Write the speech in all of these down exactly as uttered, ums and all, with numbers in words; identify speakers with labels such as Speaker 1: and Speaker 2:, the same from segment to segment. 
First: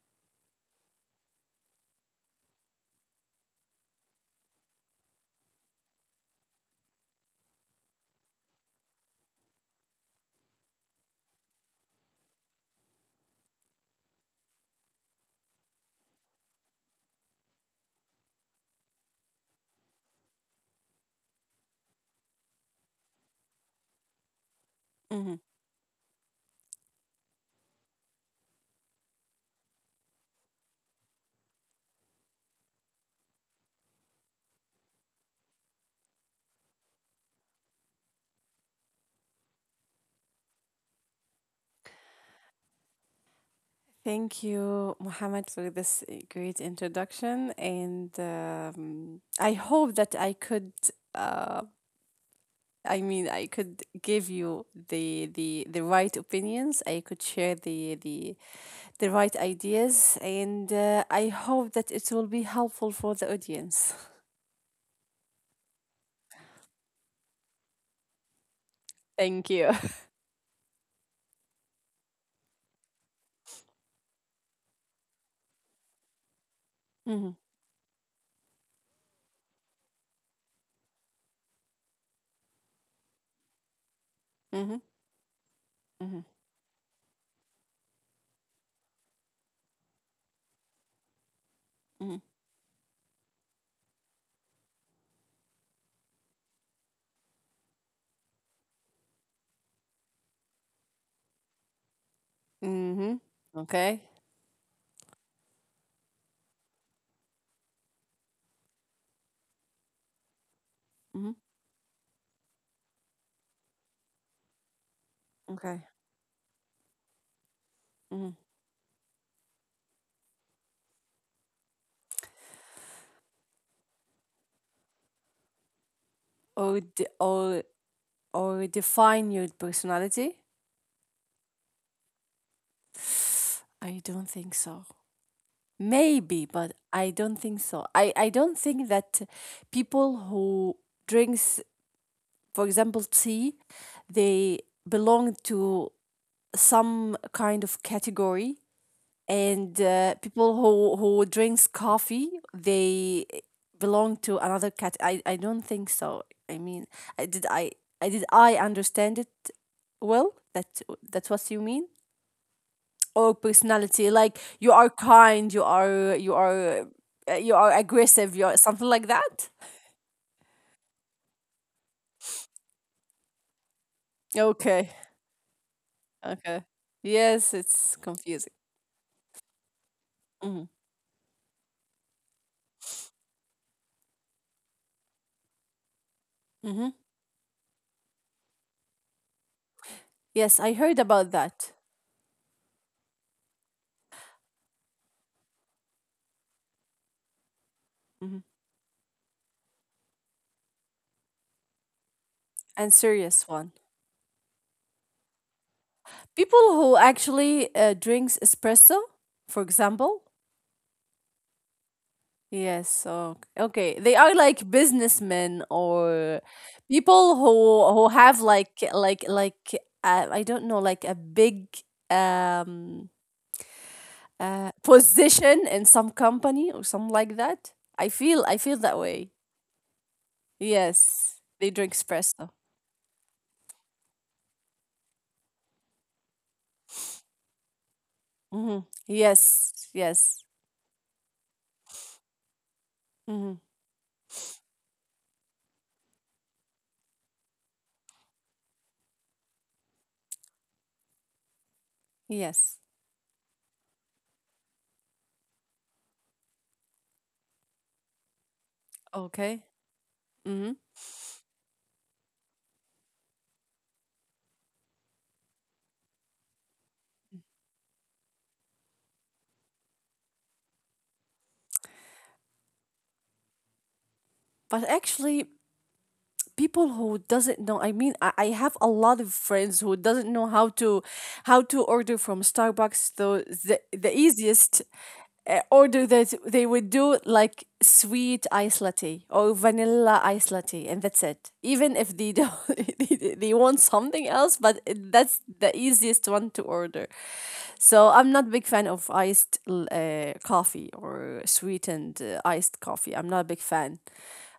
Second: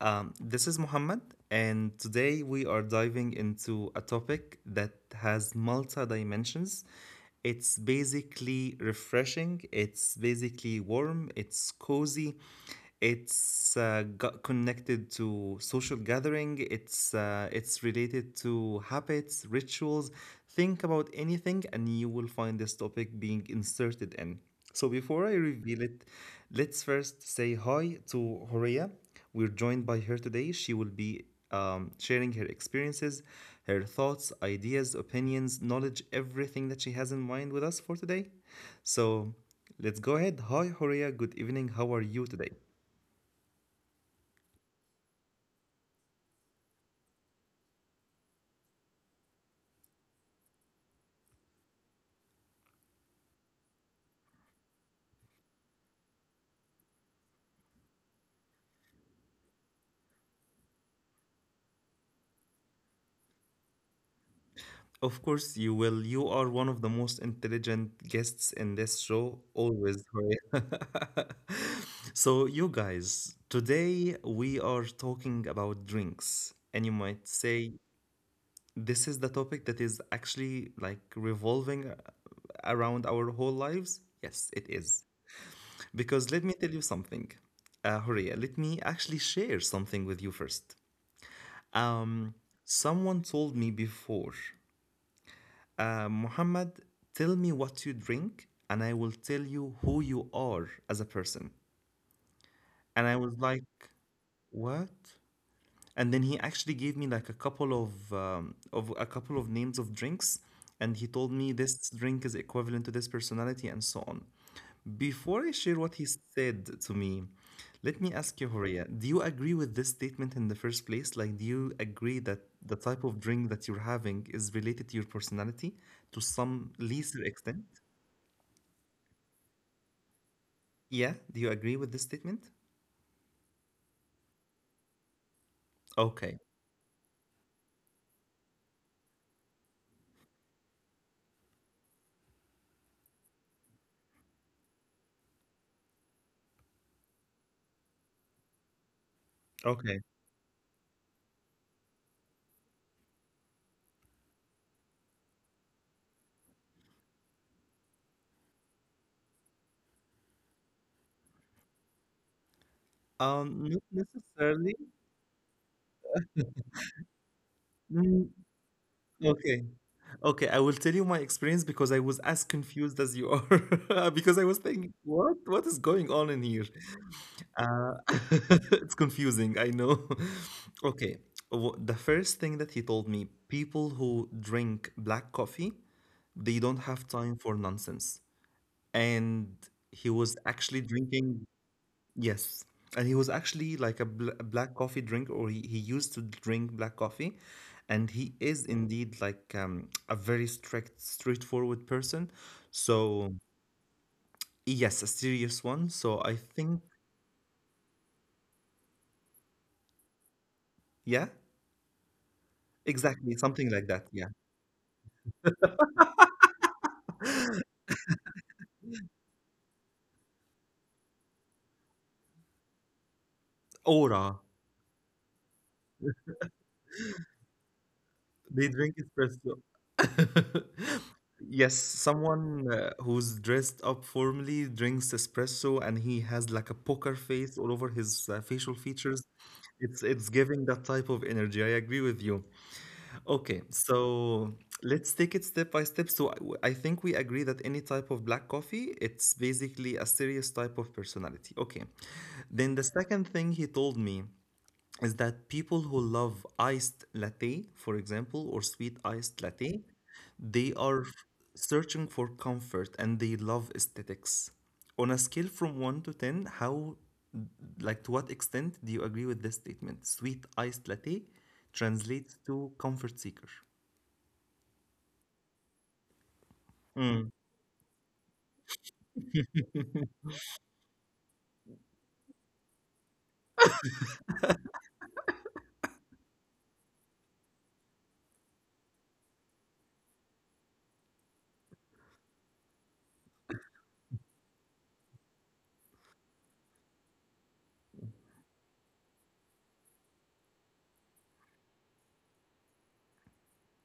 Speaker 1: Um, this is Muhammad, and today we are diving into a topic that has multi dimensions. It's basically refreshing, it's basically warm, it's cozy, it's uh, got connected to social gathering, it's, uh, it's related to habits, rituals. Think about anything, and you will find this topic being inserted in. So before
Speaker 2: Mhm.
Speaker 1: I reveal it, let's first say hi to Horia. We're joined by her today. She will be um, sharing her experiences, her thoughts, ideas, opinions, knowledge, everything that she has in mind with us for today. So let's go ahead. Hi, Horia. Good evening. How are you today?
Speaker 2: Thank you, Mohammed, for this uh, great introduction. And um, I hope that I could, uh, I mean, I could give you the the the right opinions. I could share the the the right ideas, and uh, I hope that it will be helpful for the audience.
Speaker 1: Of course, you will. You are one of the most intelligent guests in this
Speaker 2: Thank
Speaker 1: show,
Speaker 2: you.
Speaker 1: always, Horia. So, you guys, today we are talking about drinks. And you
Speaker 2: Mhm.
Speaker 1: might say, this is the topic that is actually like revolving around our whole lives? Yes,
Speaker 2: Mhm.
Speaker 1: it is.
Speaker 2: Mhm.
Speaker 1: Because let me tell you something, uh, Horia, let me actually share something with you first.
Speaker 2: Mhm.
Speaker 1: Um, someone told me before, uh, Muhammad, tell me what you drink, and I will tell you who you are as a person.
Speaker 2: Mhm.
Speaker 1: And I was like,
Speaker 2: Okay.
Speaker 1: what? And then he actually gave me like a couple of um, of a couple of names of drinks, and he
Speaker 2: Mhm.
Speaker 1: told me this drink is equivalent to this personality and so on. Before I
Speaker 2: Okay.
Speaker 1: share what he said to me, let me
Speaker 2: Mhm.
Speaker 1: ask you, Horia, do you agree with this statement in the first place? Like, do you agree that the type of drink that you're having is related to your personality to
Speaker 2: Or
Speaker 1: some
Speaker 2: de-
Speaker 1: lesser
Speaker 2: or
Speaker 1: extent?
Speaker 2: or define your personality.
Speaker 1: Yeah, do you agree with this statement?
Speaker 2: I don't think so. Maybe,
Speaker 1: Okay.
Speaker 2: but I don't think so. I, I don't think that people who drinks, for example, tea, they belong to some kind of category, and uh,
Speaker 1: Okay.
Speaker 2: people who who drinks coffee, they belong to another cat. I, I don't think so. I mean, I did I I did I understand it well? That that's what you mean? Or
Speaker 1: um not
Speaker 2: personality, like, you
Speaker 1: necessarily.
Speaker 2: are kind, you are you are uh, you are aggressive, you
Speaker 1: Mm,
Speaker 2: are something like that.
Speaker 1: okay. Okay, I will tell you my experience because I was as confused as you are, because I was
Speaker 2: Okay.
Speaker 1: thinking, what what is going on
Speaker 2: Okay.
Speaker 1: in here?
Speaker 2: Yes, it's
Speaker 1: Uh,
Speaker 2: confusing.
Speaker 1: it's confusing, I know.
Speaker 2: Hmm.
Speaker 1: Okay, wh- the first thing that he told me, people who drink black coffee, they
Speaker 2: Hmm.
Speaker 1: don't have time for nonsense. And he
Speaker 2: Yes,
Speaker 1: was
Speaker 2: I heard
Speaker 1: actually
Speaker 2: about that.
Speaker 1: drinking. Yes. And he was actually like a, bl- a black coffee drinker, or he, he used to drink black coffee.
Speaker 2: Hmm.
Speaker 1: And he is indeed like um, a very strict, straightforward person.
Speaker 2: And serious
Speaker 1: So,
Speaker 2: one.
Speaker 1: yes, a serious one. So, I
Speaker 2: People who
Speaker 1: think,
Speaker 2: actually uh, drinks espresso, for example.
Speaker 1: yeah,
Speaker 2: Yes, so
Speaker 1: exactly,
Speaker 2: okay,
Speaker 1: something
Speaker 2: they
Speaker 1: like
Speaker 2: are
Speaker 1: that. Yeah.
Speaker 2: like businessmen, or people who who have like like like uh, I don't know, like a big, um uh,
Speaker 1: Aura.
Speaker 2: position in some company or something like that. I feel I feel that
Speaker 1: They
Speaker 2: way.
Speaker 1: drink espresso.
Speaker 2: Yes, they drink
Speaker 1: Yes,
Speaker 2: espresso.
Speaker 1: someone uh, who's dressed up formally drinks espresso and he has like a poker face all over his uh,
Speaker 2: Hmm.
Speaker 1: facial features.
Speaker 2: Yes,
Speaker 1: It's
Speaker 2: yes.
Speaker 1: it's giving that type of energy. I agree with you.
Speaker 2: Hmm.
Speaker 1: Okay, so let's take it step by step. So I I think we agree that any type of black coffee, it's basically a serious type of personality. Okay.
Speaker 2: Yes.
Speaker 1: Then the second thing he told me is that people who love iced latte, for example, or sweet
Speaker 2: Okay.
Speaker 1: iced latte,
Speaker 2: Hmm.
Speaker 1: they are f- searching for comfort and they love aesthetics. On a scale from one to ten, how like to what extent do you agree with this statement? Sweet iced latte translates to comfort seeker.
Speaker 2: But actually, people who doesn't know, I mean,
Speaker 1: Mm,
Speaker 2: I, I have a lot of friends who doesn't know how to how to order from Starbucks, though the, the easiest uh, order that they would do, like sweet ice latte or vanilla ice latte, and that's it. Even if they don't they, they want something else, but it- that's the easiest one to order. So I'm not a big fan of iced l- uh, coffee or sweetened uh, iced coffee. I'm not a big fan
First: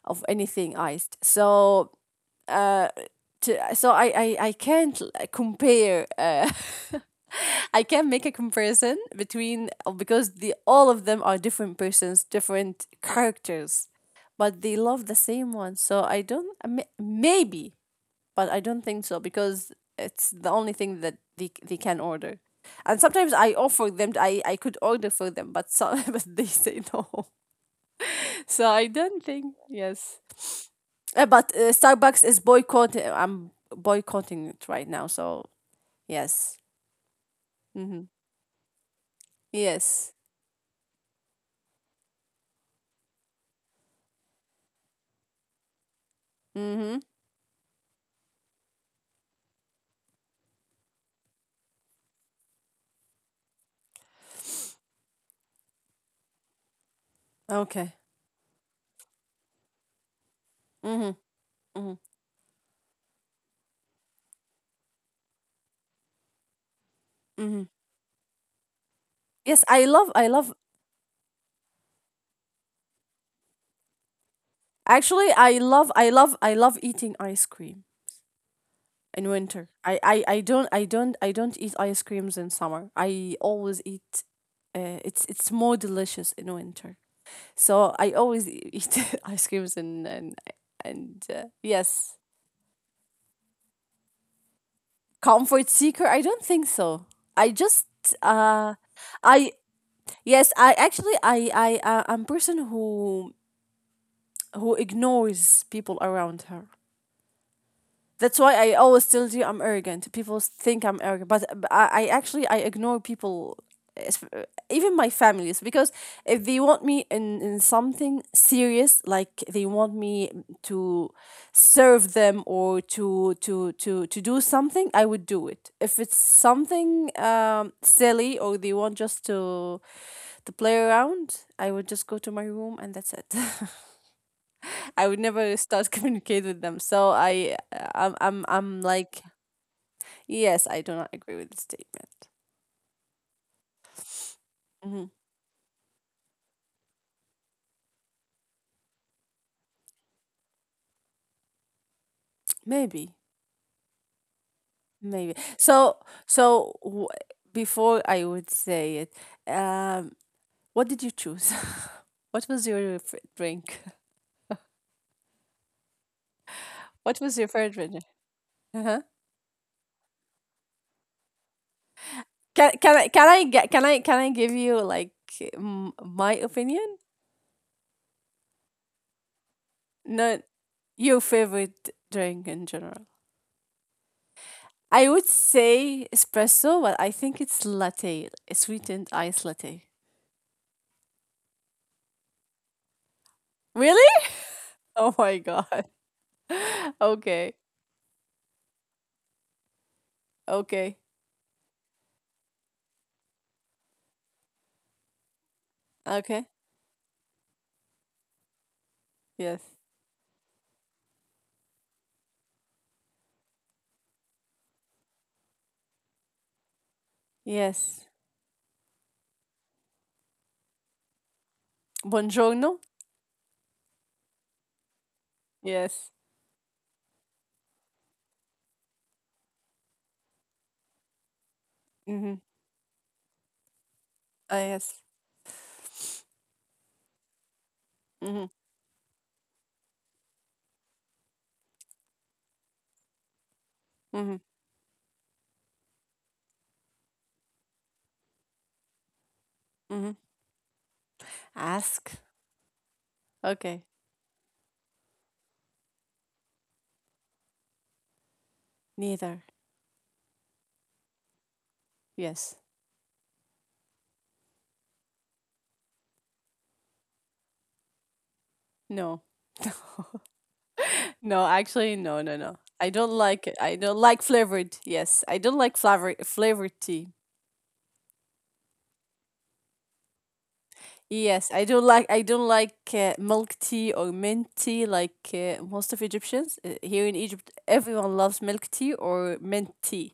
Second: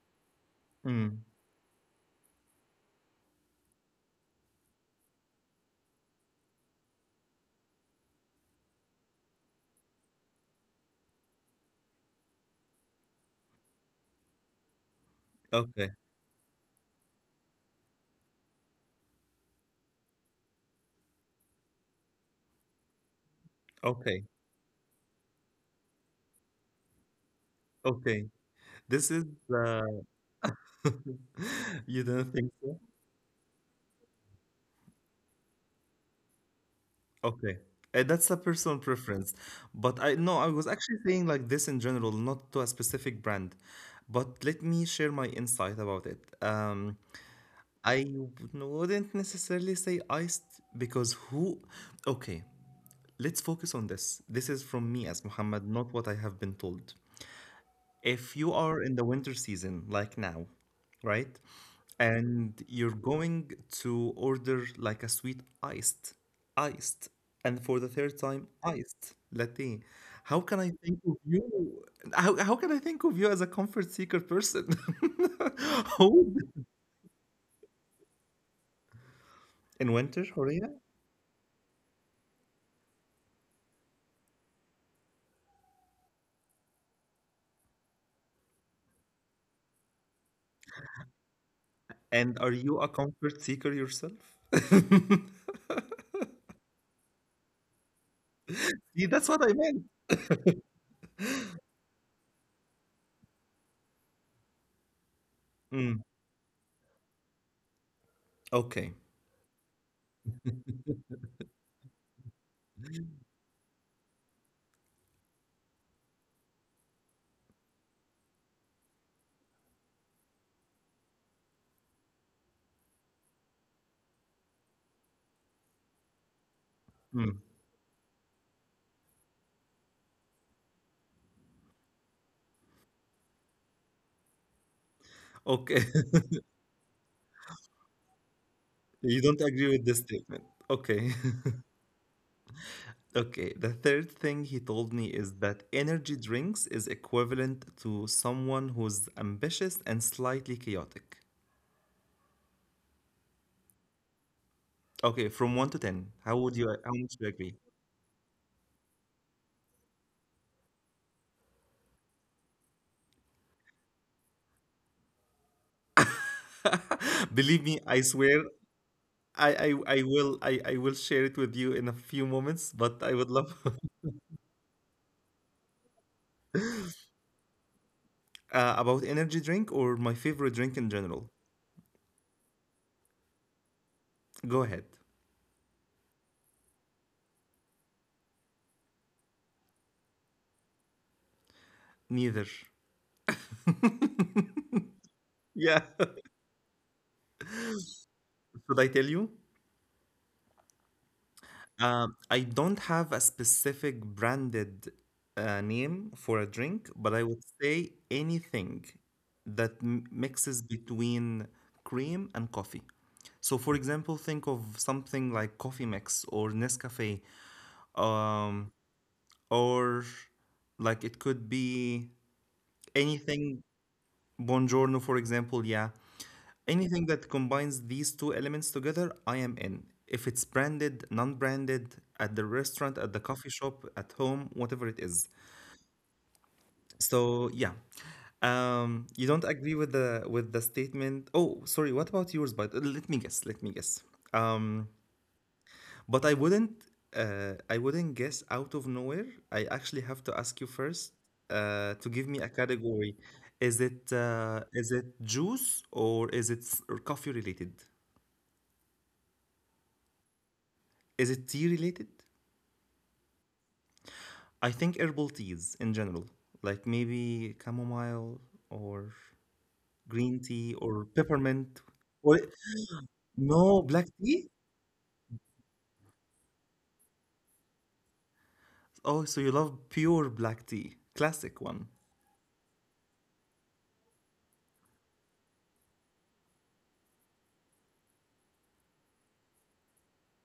Speaker 2: of anything iced.
Speaker 1: mm.
Speaker 2: So, to, so I, I I can't l- compare. Uh, I can't make a comparison between, uh, because the all of them are different persons, different characters, but they love the same one.
Speaker 1: Okay,
Speaker 2: So I don't, I may- maybe, but I don't think so, because it's the only thing that they they can order. And sometimes I offer
Speaker 1: okay,
Speaker 2: them. I I could order for them, but some but they say no.
Speaker 1: okay.
Speaker 2: So I
Speaker 1: This is
Speaker 2: don't think.
Speaker 1: uh,
Speaker 2: Yes. Uh, but uh,
Speaker 1: you don't
Speaker 2: Starbucks
Speaker 1: think
Speaker 2: is
Speaker 1: so?
Speaker 2: boycotting. I'm boycotting it right now. So yes.
Speaker 1: Okay. Uh,
Speaker 2: Mm-hmm.
Speaker 1: that's a personal preference, but I
Speaker 2: Yes.
Speaker 1: no, I was actually saying like this in general, not to a specific brand. But let me share my insight about it. Um,
Speaker 2: Mm-hmm.
Speaker 1: I wouldn't necessarily say iced because who? Okay, let's focus on this. This is from me as Muhammad, not what I have been told.
Speaker 2: Okay.
Speaker 1: If you are in the winter season, like now,
Speaker 2: Mm-hmm.
Speaker 1: right?
Speaker 2: Mm-hmm.
Speaker 1: And you're going to order like a sweet iced, iced, and for the
Speaker 2: Mm-hmm.
Speaker 1: third time, iced latte.
Speaker 2: Yes, I
Speaker 1: How
Speaker 2: love. I
Speaker 1: can I
Speaker 2: love.
Speaker 1: think of you? How, how can I think of you as a comfort seeker person?
Speaker 2: Actually, I love.
Speaker 1: Who
Speaker 2: I
Speaker 1: would-
Speaker 2: love. I love eating ice cream in
Speaker 1: in
Speaker 2: winter.
Speaker 1: winter,
Speaker 2: I. I.
Speaker 1: Horia?
Speaker 2: I don't. I don't. I don't eat ice creams in summer. I always eat. Uh, it's. It's more delicious in winter. So I always e- eat ice creams and and and uh,
Speaker 1: And are
Speaker 2: yes.
Speaker 1: you a comfort seeker yourself?
Speaker 2: Comfort seeker? I don't think so. I just
Speaker 1: See,
Speaker 2: uh
Speaker 1: that's what I meant.
Speaker 2: I yes. I actually I I uh, I'm person who who ignores
Speaker 1: Mm.
Speaker 2: people around her. That's why
Speaker 1: Okay.
Speaker 2: I always tell you I'm arrogant. People think I'm arrogant, but but I, I actually I ignore people, es- even my families, because if they want me in, in something serious, like they want me to serve them or to to to to do something, I would do it. If it's
Speaker 1: Mm.
Speaker 2: something um, silly, or they want just to to play around, I would just go to my room, and that's it. I would
Speaker 1: Okay.
Speaker 2: never start communicate with them. So I I'm I'm
Speaker 1: You
Speaker 2: I'm
Speaker 1: don't agree
Speaker 2: like.
Speaker 1: with this statement. Okay.
Speaker 2: Yes, I do not agree with the statement.
Speaker 1: Okay. The third thing he told me is
Speaker 2: Mhm.
Speaker 1: that energy drinks is equivalent to someone who's ambitious and slightly chaotic.
Speaker 2: Maybe,
Speaker 1: Okay, from one
Speaker 2: maybe.
Speaker 1: to ten, how
Speaker 2: So,
Speaker 1: would you how much
Speaker 2: so
Speaker 1: do you
Speaker 2: w-
Speaker 1: agree?
Speaker 2: before I would say it, um, what did you choose? What was your f- drink? What
Speaker 1: Believe me,
Speaker 2: was your
Speaker 1: I
Speaker 2: favorite
Speaker 1: swear
Speaker 2: drink? Uh-huh.
Speaker 1: I, I, I will I, I will share it with you in a few moments, but I
Speaker 2: Can
Speaker 1: would
Speaker 2: can I
Speaker 1: love
Speaker 2: can I get can I can I give you like m- my opinion?
Speaker 1: uh, about energy drink or my favorite drink
Speaker 2: No,
Speaker 1: in general.
Speaker 2: your favorite drink in general.
Speaker 1: Go ahead.
Speaker 2: I would say espresso, but I think it's latte, sweetened iced latte.
Speaker 1: Neither.
Speaker 2: Really? Oh
Speaker 1: Yeah.
Speaker 2: my god. Okay.
Speaker 1: Should I tell you?
Speaker 2: Okay.
Speaker 1: Um, I don't have a specific branded uh, name for a drink,
Speaker 2: Okay.
Speaker 1: but I would say anything that m-
Speaker 2: Yes.
Speaker 1: mixes between cream and coffee. So, for example, think of something like Coffee Mix or Nescafe,
Speaker 2: Yes.
Speaker 1: um, or like it could be
Speaker 2: Buongiorno.
Speaker 1: anything. Buongiorno, for example, yeah.
Speaker 2: Yes.
Speaker 1: Anything that combines these two elements together, I am in. If it's branded, non branded, at the
Speaker 2: Mm-hmm.
Speaker 1: restaurant, at the coffee shop, at home, whatever it
Speaker 2: Ah,
Speaker 1: is.
Speaker 2: yes.
Speaker 1: So, yeah.
Speaker 2: Mm-hmm.
Speaker 1: Um, you don't agree with the with the statement. Oh, sorry. What about yours? But let me guess. Let me guess.
Speaker 2: Mm-hmm.
Speaker 1: Um, but I wouldn't uh, I wouldn't guess out of nowhere. I actually have to
Speaker 2: Mm-hmm.
Speaker 1: ask you first uh, to give me a
Speaker 2: Ask.
Speaker 1: category. Is it
Speaker 2: Okay.
Speaker 1: uh, is it juice or is it s- or coffee related?
Speaker 2: Neither.
Speaker 1: Is it tea related?
Speaker 2: Yes.
Speaker 1: I think herbal teas in general, like maybe chamomile or
Speaker 2: No.
Speaker 1: green tea or
Speaker 2: No,
Speaker 1: peppermint
Speaker 2: actually, no,
Speaker 1: or
Speaker 2: no, no. I don't like it. I
Speaker 1: no
Speaker 2: don't
Speaker 1: black
Speaker 2: like
Speaker 1: tea.
Speaker 2: flavored. Yes. I don't like flavor flavored tea.
Speaker 1: Oh, so you love pure black tea, classic
Speaker 2: Yes, I
Speaker 1: one.
Speaker 2: don't like I don't like uh, milk tea or mint tea, like uh, most of Egyptians. Uh, here in Egypt, everyone loves milk tea or mint tea.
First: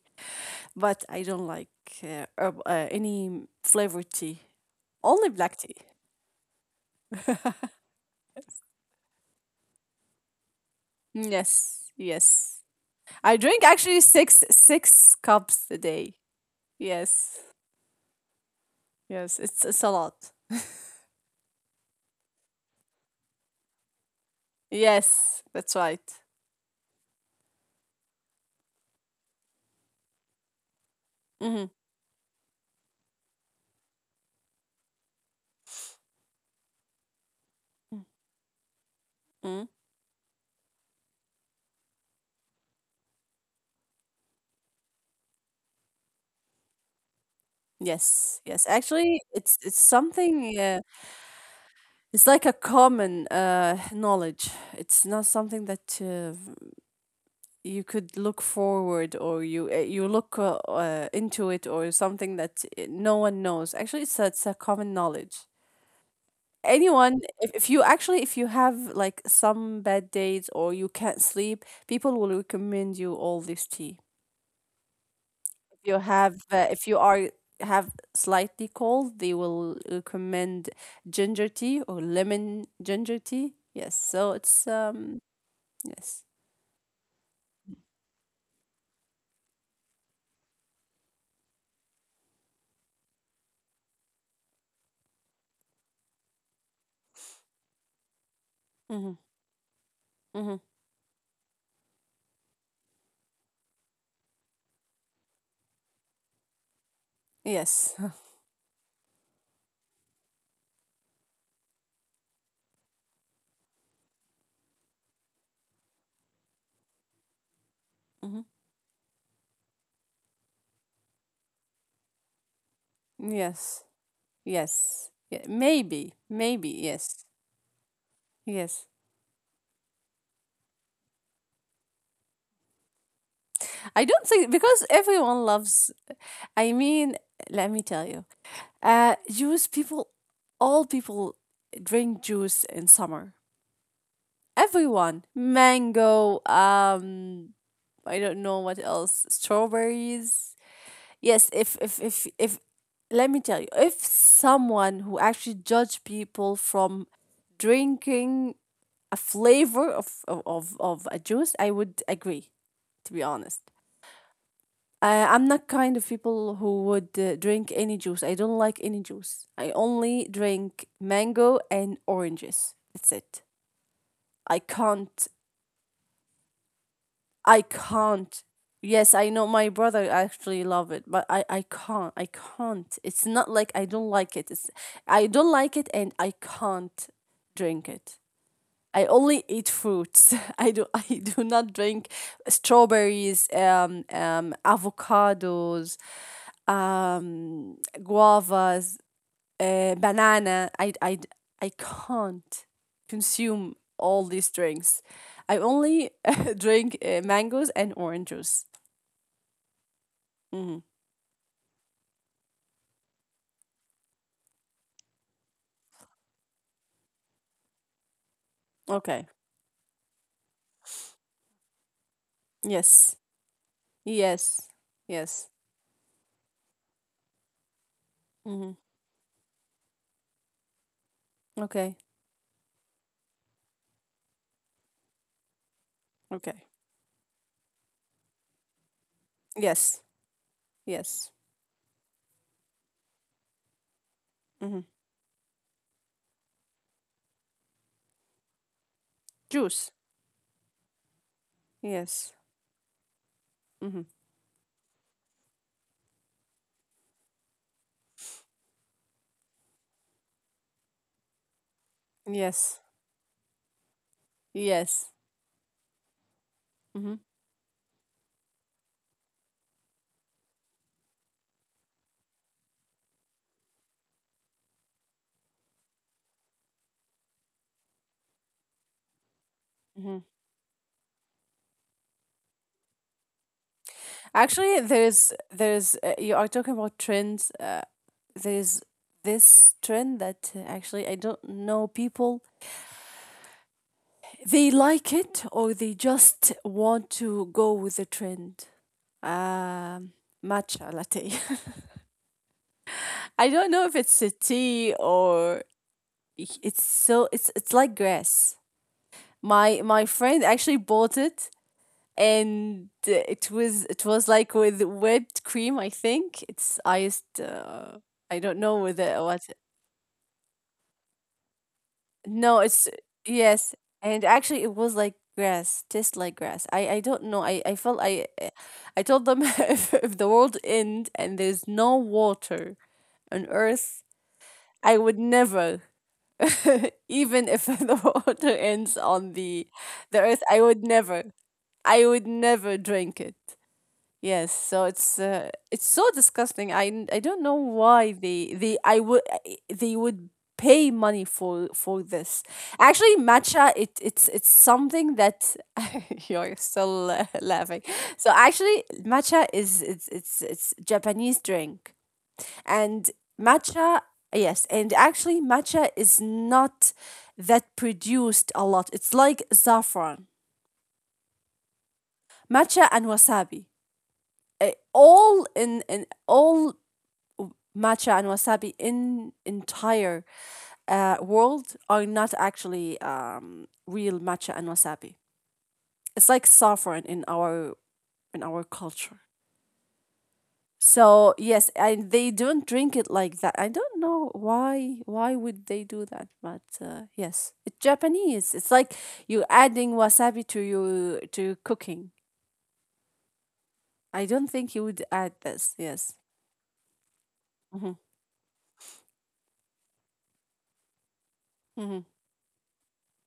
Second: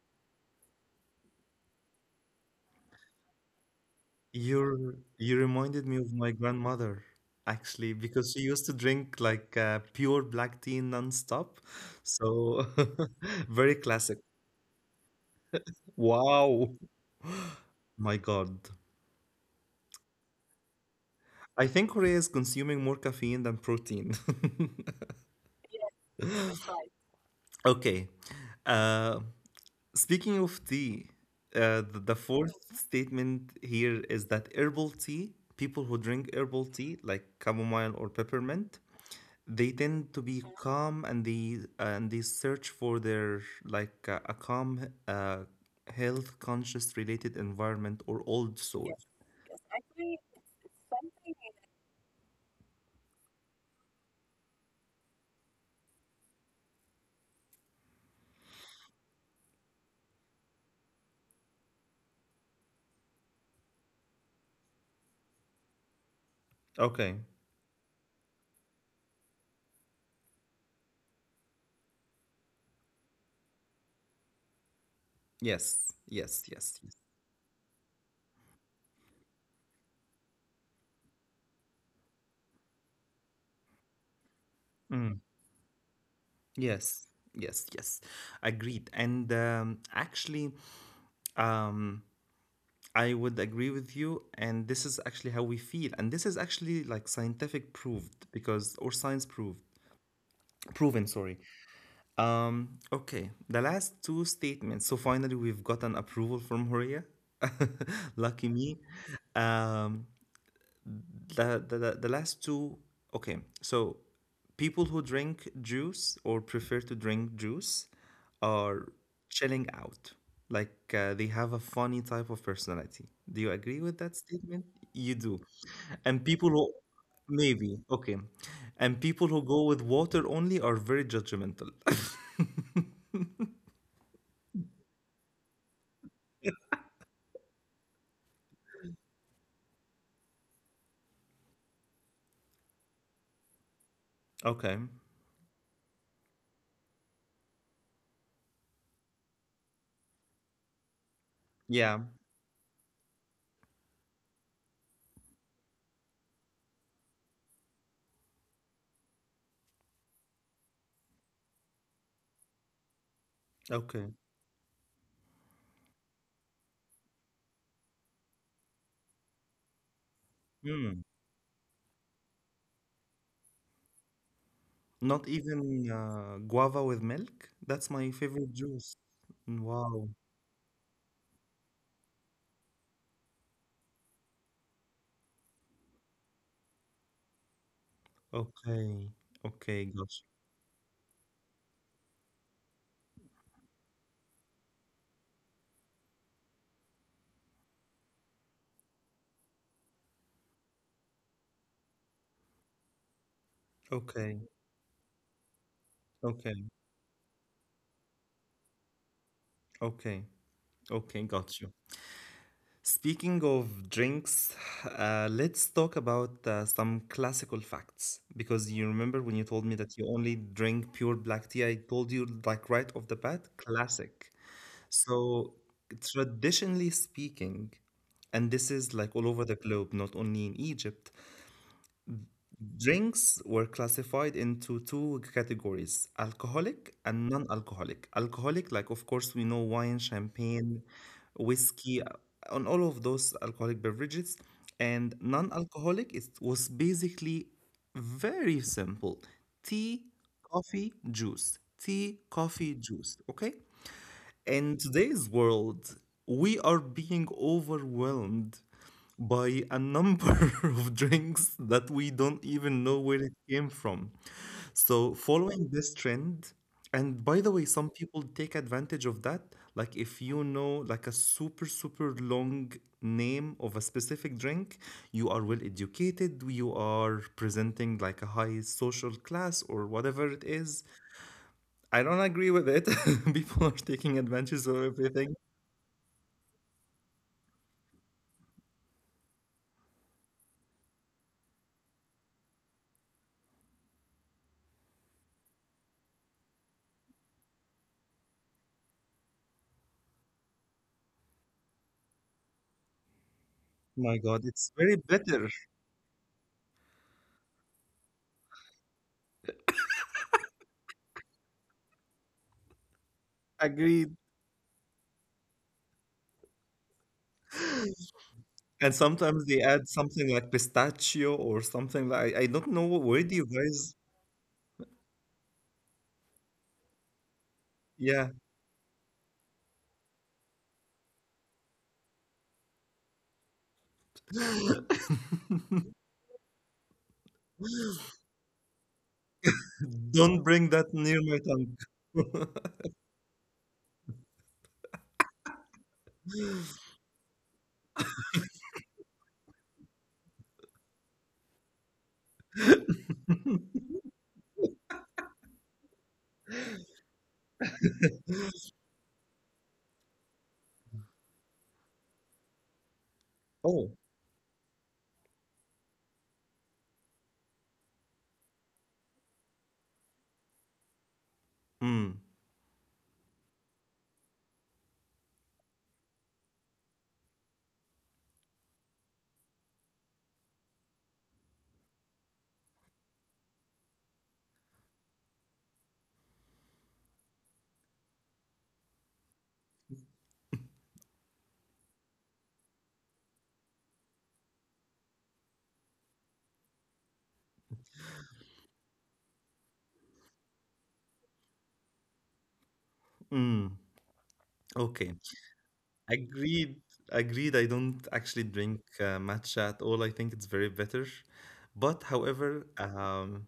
Speaker 2: But I don't like uh, herb- uh, any flavored tea,
Speaker 1: You're you
Speaker 2: only black tea.
Speaker 1: reminded me of my grandmother actually because she used to drink like uh, pure black tea nonstop.
Speaker 2: Yes,
Speaker 1: So
Speaker 2: yes. I
Speaker 1: very
Speaker 2: drink actually
Speaker 1: classic.
Speaker 2: six six cups a day.
Speaker 1: Wow.
Speaker 2: Yes,
Speaker 1: My God.
Speaker 2: yes. It's it's a lot.
Speaker 1: I think Korea is consuming more caffeine than protein.
Speaker 2: Yes, that's right.
Speaker 1: Okay. Uh, speaking of tea,
Speaker 2: Hmm.
Speaker 1: uh, the, the fourth statement here is that herbal tea, people who drink herbal tea like chamomile or peppermint,
Speaker 2: Hmm.
Speaker 1: they tend to be calm and they and they search for their like uh, a calm uh, health conscious related environment or
Speaker 2: Yes,
Speaker 1: old
Speaker 2: yes.
Speaker 1: soul.
Speaker 2: Actually, it's it's something. Uh, it's like a common uh, knowledge. It's not something that uh, you could look forward, or you uh, you look uh, uh, into it, or something that uh, no one knows. Actually, it's a, it's a common knowledge.
Speaker 1: Okay.
Speaker 2: Anyone, if, if you actually, if you have like some bad days, or you can't sleep, people will recommend you all this tea.
Speaker 1: Yes,
Speaker 2: if you
Speaker 1: yes,
Speaker 2: have
Speaker 1: yes,
Speaker 2: uh,
Speaker 1: yes.
Speaker 2: if you are have slightly cold, they will recommend ginger tea or lemon ginger tea. Yes, so it's,
Speaker 1: Mm.
Speaker 2: um yes.
Speaker 1: Yes, yes, yes, agreed. And um, actually, um, I would agree with you, and this is actually how we feel, and this is actually like scientific proved, because or
Speaker 2: Mm-hmm,
Speaker 1: science proved,
Speaker 2: mm-hmm.
Speaker 1: proven, sorry. Um, okay, the last two statements. So finally, we've gotten approval from Horia.
Speaker 2: Yes.
Speaker 1: Lucky me. Um, the, the, the the last two. Okay, so people who drink juice or prefer to drink juice
Speaker 2: Hmm.
Speaker 1: are chilling out. Like uh, they have a funny type of personality. Do you agree with
Speaker 2: Yes.
Speaker 1: that statement? You
Speaker 2: Yes.
Speaker 1: do.
Speaker 2: Yeah, maybe.
Speaker 1: And people
Speaker 2: Maybe.
Speaker 1: who
Speaker 2: Yes.
Speaker 1: maybe okay,
Speaker 2: Yes.
Speaker 1: and people who go with water only are very judgmental.
Speaker 2: I don't think, because everyone loves, I mean, let me tell you. Uh juice people all people drink juice in summer.
Speaker 1: Okay.
Speaker 2: Everyone. Mango, um I don't know what else. Strawberries. Yes, if if
Speaker 1: Yeah.
Speaker 2: if if let me tell you, if someone who actually judge people from drinking a flavor of of, of, of a juice, I would agree, to be honest.
Speaker 1: Okay.
Speaker 2: Uh, I'm not kind of people who would uh, drink any juice. I don't like any juice. I only drink
Speaker 1: Mm.
Speaker 2: mango and oranges. That's it. I can't.
Speaker 1: Not even uh, guava with milk?
Speaker 2: I
Speaker 1: That's my
Speaker 2: can't.
Speaker 1: favorite juice.
Speaker 2: Yes, I know my brother
Speaker 1: Wow.
Speaker 2: actually love it, but I I can't. I can't. It's not like I don't like it. It's, I don't like it and I can't drink it.
Speaker 1: Okay.
Speaker 2: I only
Speaker 1: Okay,
Speaker 2: eat
Speaker 1: got
Speaker 2: fruits. I do I do not drink strawberries, um, um, avocados, um, guavas, uh, banana. I, I I can't
Speaker 1: you.
Speaker 2: consume
Speaker 1: Okay.
Speaker 2: all these drinks. I only
Speaker 1: Okay.
Speaker 2: drink uh, mangoes and orange oranges.
Speaker 1: Okay.
Speaker 2: Hmm.
Speaker 1: Okay, got you. Speaking of drinks, uh, let's talk about uh, some classical facts. Because you remember when you
Speaker 2: Okay.
Speaker 1: told me that you only drink pure black tea, I told you like right off the
Speaker 2: Yes.
Speaker 1: bat, classic.
Speaker 2: Yes.
Speaker 1: So,
Speaker 2: Yes.
Speaker 1: traditionally speaking, and this is
Speaker 2: Hmm.
Speaker 1: like all over the globe, not only in Egypt,
Speaker 2: Okay.
Speaker 1: drinks were classified into two categories:
Speaker 2: Okay.
Speaker 1: alcoholic and non alcoholic. Alcoholic, like of course, we know wine,
Speaker 2: Yes.
Speaker 1: champagne,
Speaker 2: Yes.
Speaker 1: whiskey, uh, and all of those alcoholic beverages.
Speaker 2: Hmm.
Speaker 1: And non alcoholic, it was basically very simple: tea,
Speaker 2: Juice.
Speaker 1: coffee, juice. Tea,
Speaker 2: Yes.
Speaker 1: coffee, juice. Okay?
Speaker 2: Hmm.
Speaker 1: In today's world, we are being overwhelmed by a number of drinks that we don't
Speaker 2: Yes.
Speaker 1: even know where it came from.
Speaker 2: Yes.
Speaker 1: So, following this trend,
Speaker 2: Hmm.
Speaker 1: and by the way, some people take advantage of that. Like, if you know, like, a super, super long name of a specific drink, you are well educated, you are presenting like a high social class or
Speaker 2: Hmm.
Speaker 1: whatever it is, I don't agree with it. People are taking
Speaker 2: Actually,
Speaker 1: advantage of
Speaker 2: there's
Speaker 1: everything.
Speaker 2: there's uh, you are talking about trends. Uh, there's this trend that uh, actually I don't know people. They like it, or they just want to go with the trend. Um, matcha latte. I don't know if
Speaker 1: My
Speaker 2: it's a
Speaker 1: God, it's very
Speaker 2: tea,
Speaker 1: bitter.
Speaker 2: or it's so it's it's like grass. My my friend actually bought it, and it was
Speaker 1: Agreed.
Speaker 2: it was like with whipped cream. I think it's iced, uh, I don't
Speaker 1: And
Speaker 2: know
Speaker 1: sometimes
Speaker 2: whether
Speaker 1: they
Speaker 2: what.
Speaker 1: add something like pistachio or something like I don't know
Speaker 2: No
Speaker 1: what
Speaker 2: it's
Speaker 1: word you guys.
Speaker 2: Yes, and actually it was like grass, tastes like grass. I i don't know, i i felt
Speaker 1: Yeah,
Speaker 2: i i I told them if, if the world end and there's no water on earth, I would never even if the water ends on the
Speaker 1: don't
Speaker 2: the earth,
Speaker 1: bring
Speaker 2: i
Speaker 1: that
Speaker 2: would
Speaker 1: near my
Speaker 2: never
Speaker 1: tongue.
Speaker 2: I would never drink it. Yes, so it's uh, it's so disgusting. I n- I don't know why they they I would they would pay money for for this. Actually, matcha, it it's it's something that you're still uh, laughing. So actually, matcha is it's it's it's Japanese drink, and
Speaker 1: Oh,
Speaker 2: matcha yes, and actually matcha is not that produced a lot. It's like saffron,
Speaker 1: mm,
Speaker 2: matcha and wasabi. uh, All in, in all matcha and wasabi in entire uh, world are not actually um, real matcha and wasabi. It's like saffron in our in our culture. So yes, and they don't drink it like that. I don't know why. Why would they do that? But uh, yes, it's Japanese. It's like you adding wasabi to your to cooking.
Speaker 1: mm.
Speaker 2: I don't think you
Speaker 1: Okay.
Speaker 2: would add this. Yes.
Speaker 1: Agreed, agreed. I don't
Speaker 2: Mhm.
Speaker 1: actually drink uh, matcha at all. I think it's very bitter. But
Speaker 2: Mhm.
Speaker 1: however, um,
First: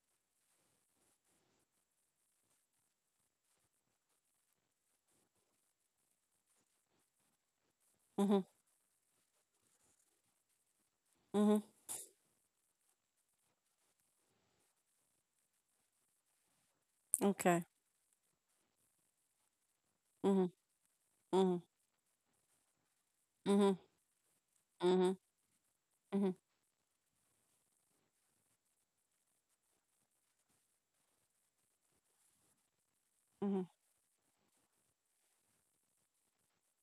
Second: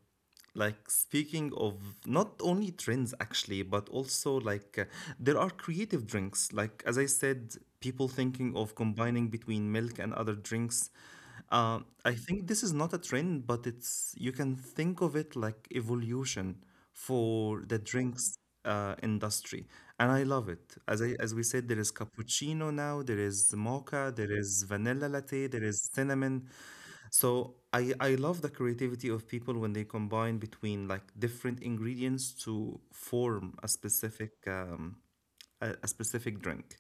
Speaker 1: like speaking of not only trends actually, but also like uh, there are creative drinks. Like as I said, people
Speaker 2: Mhm.
Speaker 1: thinking of combining between milk and other drinks.
Speaker 2: Mhm.
Speaker 1: Uh, I think this is not a trend, but it's you can think of it like evolution for
Speaker 2: Okay.
Speaker 1: the drinks uh, industry, and I love
Speaker 2: Mhm.
Speaker 1: it. As I as we
Speaker 2: Mhm.
Speaker 1: said, there is cappuccino now, there is
Speaker 2: Mhm.
Speaker 1: mocha, there is vanilla
Speaker 2: Mhm.
Speaker 1: latte, there is
Speaker 2: Mhm.
Speaker 1: cinnamon. So I I love the creativity of people when they combine between like different ingredients to form
Speaker 2: Mhm.
Speaker 1: a specific um, a, a specific drink.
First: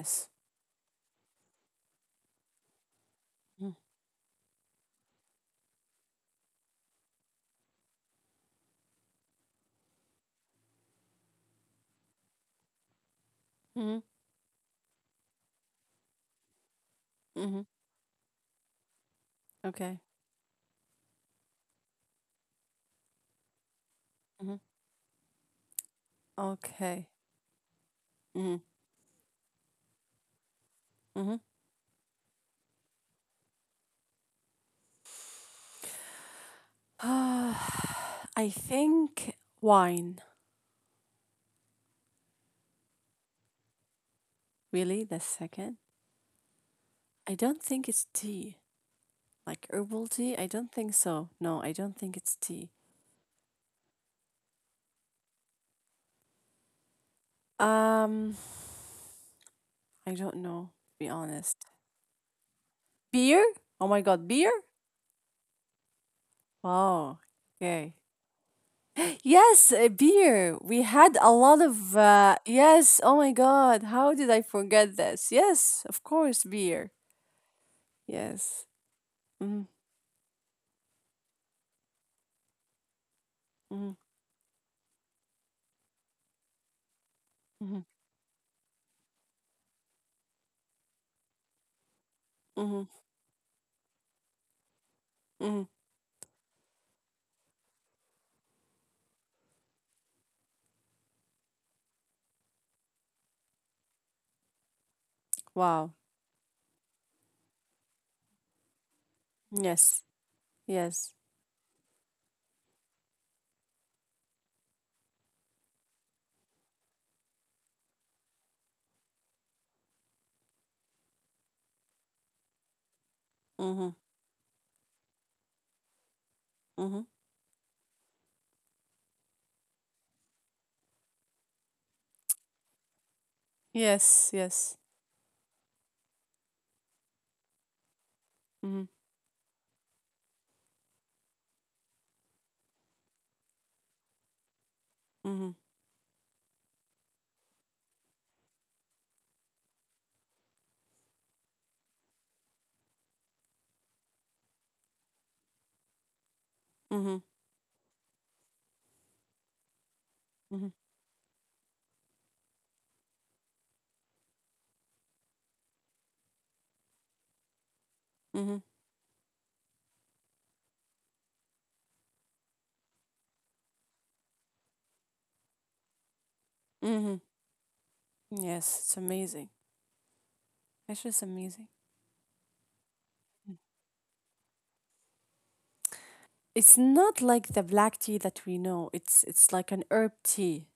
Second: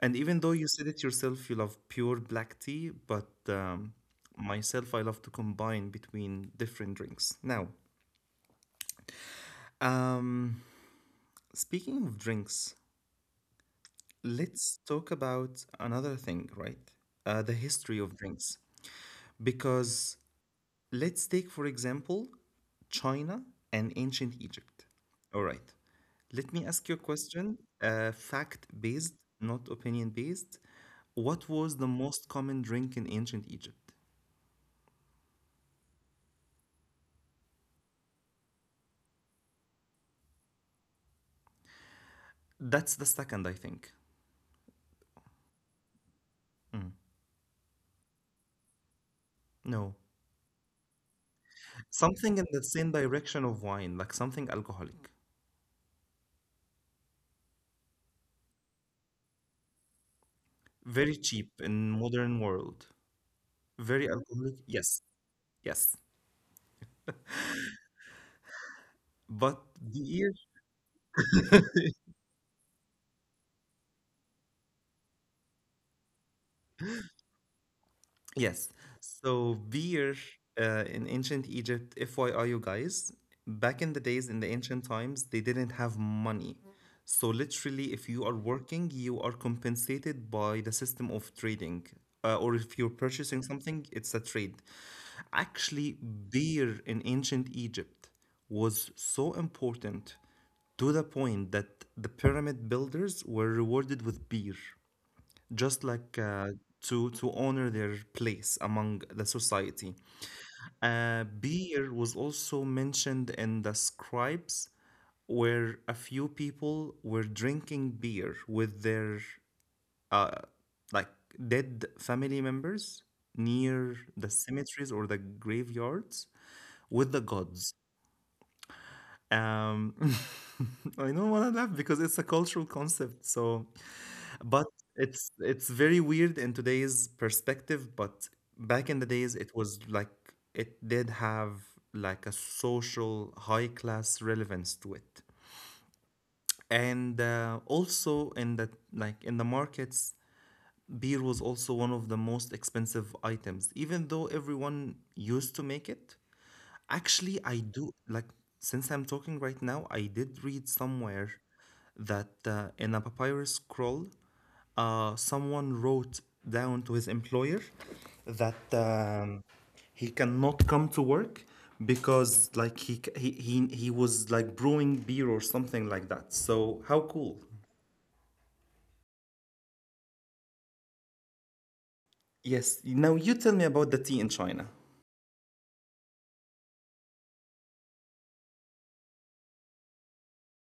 Speaker 1: And even though you said it yourself, you love pure black tea, but
Speaker 2: Mhm.
Speaker 1: um, myself, I love to combine between different drinks. Now, um, speaking of drinks,
Speaker 2: Mhm.
Speaker 1: let's talk about another thing, right? Uh, the,
Speaker 2: Mhm.
Speaker 1: history of drinks.
Speaker 2: Okay.
Speaker 1: Because let's take, for example, China and ancient
Speaker 2: Mhm.
Speaker 1: Egypt. All right. Let me ask you a
Speaker 2: Okay.
Speaker 1: question, uh,
Speaker 2: Mhm.
Speaker 1: fact based, not opinion based.
Speaker 2: Mhm.
Speaker 1: What was the most common drink in ancient Egypt?
Speaker 2: I think wine.
Speaker 1: That's the second, I think.
Speaker 2: Really? That's second?
Speaker 1: Mm,
Speaker 2: I don't think it's tea. Like
Speaker 1: no.
Speaker 2: herbal tea? I don't think so. No, I don't think it's
Speaker 1: Something in
Speaker 2: tea.
Speaker 1: the same direction of wine, like something alcoholic.
Speaker 2: Um, I don't know, to be
Speaker 1: Very
Speaker 2: honest.
Speaker 1: cheap in modern world.
Speaker 2: Beer? Oh my
Speaker 1: Very
Speaker 2: god, beer?
Speaker 1: alcoholic. Yes. Yes.
Speaker 2: Oh, okay.
Speaker 1: But
Speaker 2: Yes, uh,
Speaker 1: beer,
Speaker 2: beer. We had a lot of uh, yes. Oh my god, how did I forget this? Yes, of course, beer. Yes.
Speaker 1: yes. So
Speaker 2: Mhm.
Speaker 1: beer uh, in ancient Egypt, F Y I, you guys, back
Speaker 2: Mhm.
Speaker 1: in the days, in the ancient times, they didn't have money. So
Speaker 2: Mhm.
Speaker 1: literally, if you are working, you are compensated by the system of trading. Uh, or
Speaker 2: Mhm.
Speaker 1: if you're purchasing something, it's a trade.
Speaker 2: Mhm.
Speaker 1: Actually, beer in ancient Egypt was so important to the point that the pyramid builders were rewarded with beer,
Speaker 2: Wow.
Speaker 1: just like uh, to to honor their place among the
Speaker 2: Yes.
Speaker 1: society.
Speaker 2: Yes.
Speaker 1: Uh, beer was also mentioned in the scribes, where a few people were drinking beer with their uh, like dead family members
Speaker 2: Mhm.
Speaker 1: near the cemeteries or the graveyards
Speaker 2: Mhm.
Speaker 1: with the gods. Um, I don't want to laugh because it's a cultural concept, so.
Speaker 2: Yes.
Speaker 1: But
Speaker 2: Yes.
Speaker 1: it's it's very weird in today's perspective, but
Speaker 2: Mhm.
Speaker 1: back in the days it was like it did have like a social high class relevance to it.
Speaker 2: Mhm.
Speaker 1: And uh, also in the like in the markets, beer was also one of the most expensive items, even though everyone used to make it.
Speaker 2: Mhm.
Speaker 1: Actually, I do like, since I'm talking right now, I did
Speaker 2: Mhm.
Speaker 1: read somewhere that uh, in a papyrus scroll, uh, someone wrote down to his employer
Speaker 2: Mhm.
Speaker 1: that um, he cannot come to work because like he, c- he he he was like brewing beer or something like that. So how
Speaker 2: Mhm.
Speaker 1: cool.
Speaker 2: Yes. It's amazing. It's just amazing.
Speaker 1: Yes, now you tell me about the tea in China.
Speaker 2: It's not like the black tea that we know. It's it's like an herb tea,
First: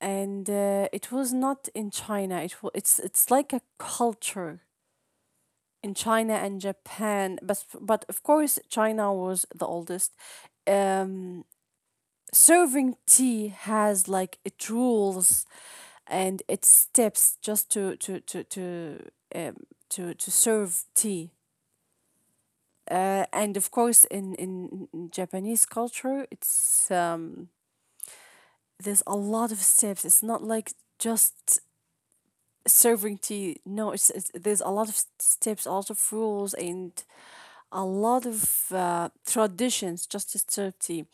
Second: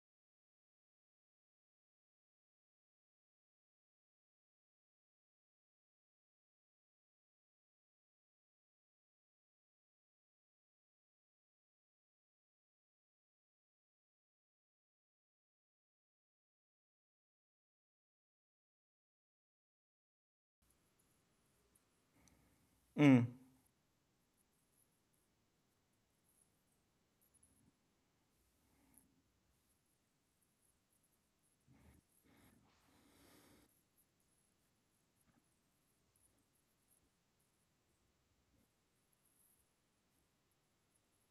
Speaker 2: and uh, it was not in China. It was it's it's like a culture in China and Japan. But but of course, China was the oldest. Um, serving tea has like it rules and its steps, just to to to to um, to to serve tea.
Speaker 1: Mm.
Speaker 2: Uh, and of course, in, in in Japanese culture, it's, um, there's a lot of steps. It's not like just serving tea. No, it's, it's there's a lot of s- steps, a lot of rules, and a lot of uh, traditions just as Turkey.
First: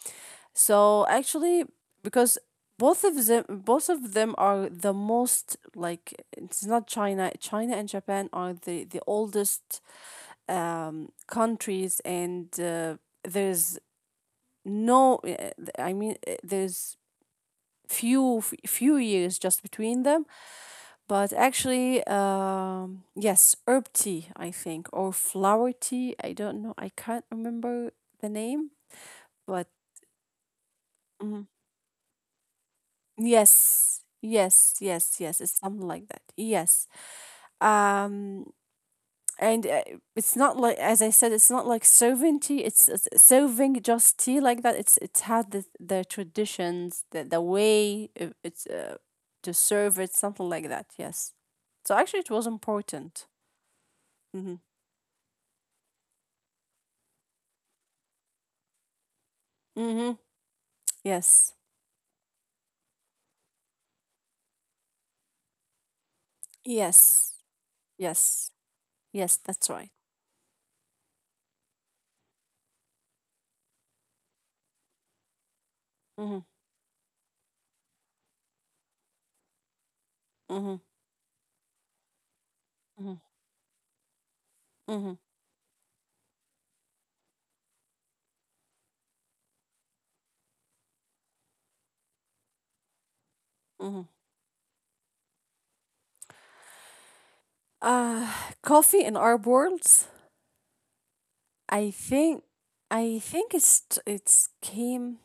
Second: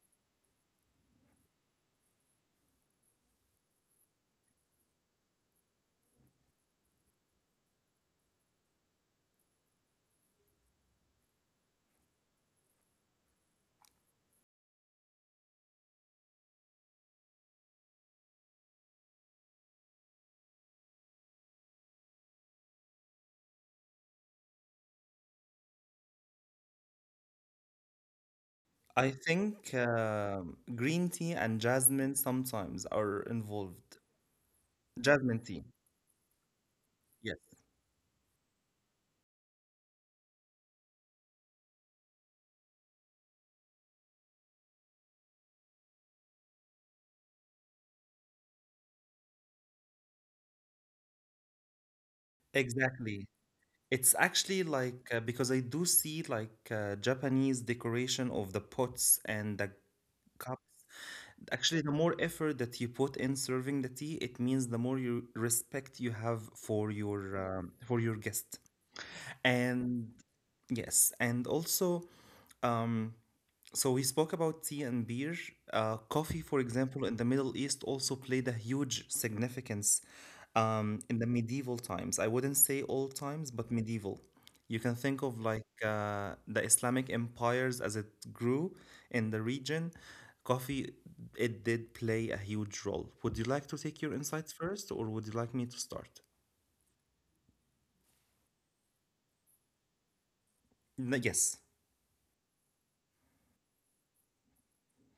Speaker 2: So actually, because both of them, both of them are the most like it's not China. China and Japan are the the oldest um, countries, and uh, there's no. uh, I mean, uh, there's few few years just between them. But actually, um, yes, herb tea, I think, or flower tea. I don't know. I can't remember the name,
Speaker 1: I
Speaker 2: but
Speaker 1: think um green tea
Speaker 2: mhm.
Speaker 1: and jasmine sometimes are
Speaker 2: Yes,
Speaker 1: involved.
Speaker 2: yes, yes, yes.
Speaker 1: Jasmine
Speaker 2: It's
Speaker 1: tea.
Speaker 2: something like that. Yes.
Speaker 1: Yes,
Speaker 2: Um, and uh, it's not like, as I said, it's not like serving tea. It's, it's serving just tea like that. It's it's had the the traditions, the the way uh, it's uh, to serve it, something like that. Yes. So actually, it was important.
Speaker 1: exactly. It's
Speaker 2: Mm-hmm.
Speaker 1: actually like uh, because I do see like uh, Japanese decoration of the pots and the
Speaker 2: Mm-hmm.
Speaker 1: cups.
Speaker 2: Yes.
Speaker 1: Actually, the more effort that you put in serving the tea, it means the more you respect you have for
Speaker 2: Yes,
Speaker 1: your um, for your
Speaker 2: yes,
Speaker 1: guest.
Speaker 2: yes, that's right.
Speaker 1: And yes, and also, um, so we spoke about tea and beer. Uh,
Speaker 2: Mm-hmm,
Speaker 1: coffee, for example, in the Middle East also played a huge significance
Speaker 2: mm-hmm,
Speaker 1: um, in the medieval times. I wouldn't say
Speaker 2: mm-hmm,
Speaker 1: old times, but medieval. You can
Speaker 2: mm-hmm,
Speaker 1: think of like uh, the Islamic empires as it grew in the region. Coffee, it did play a huge role. Would you like to take
Speaker 2: mm-hmm.
Speaker 1: your insights first, or would you like me to start?
Speaker 2: Uh, Coffee in our world,
Speaker 1: N- yes.
Speaker 2: I think, I think it's t- it's came.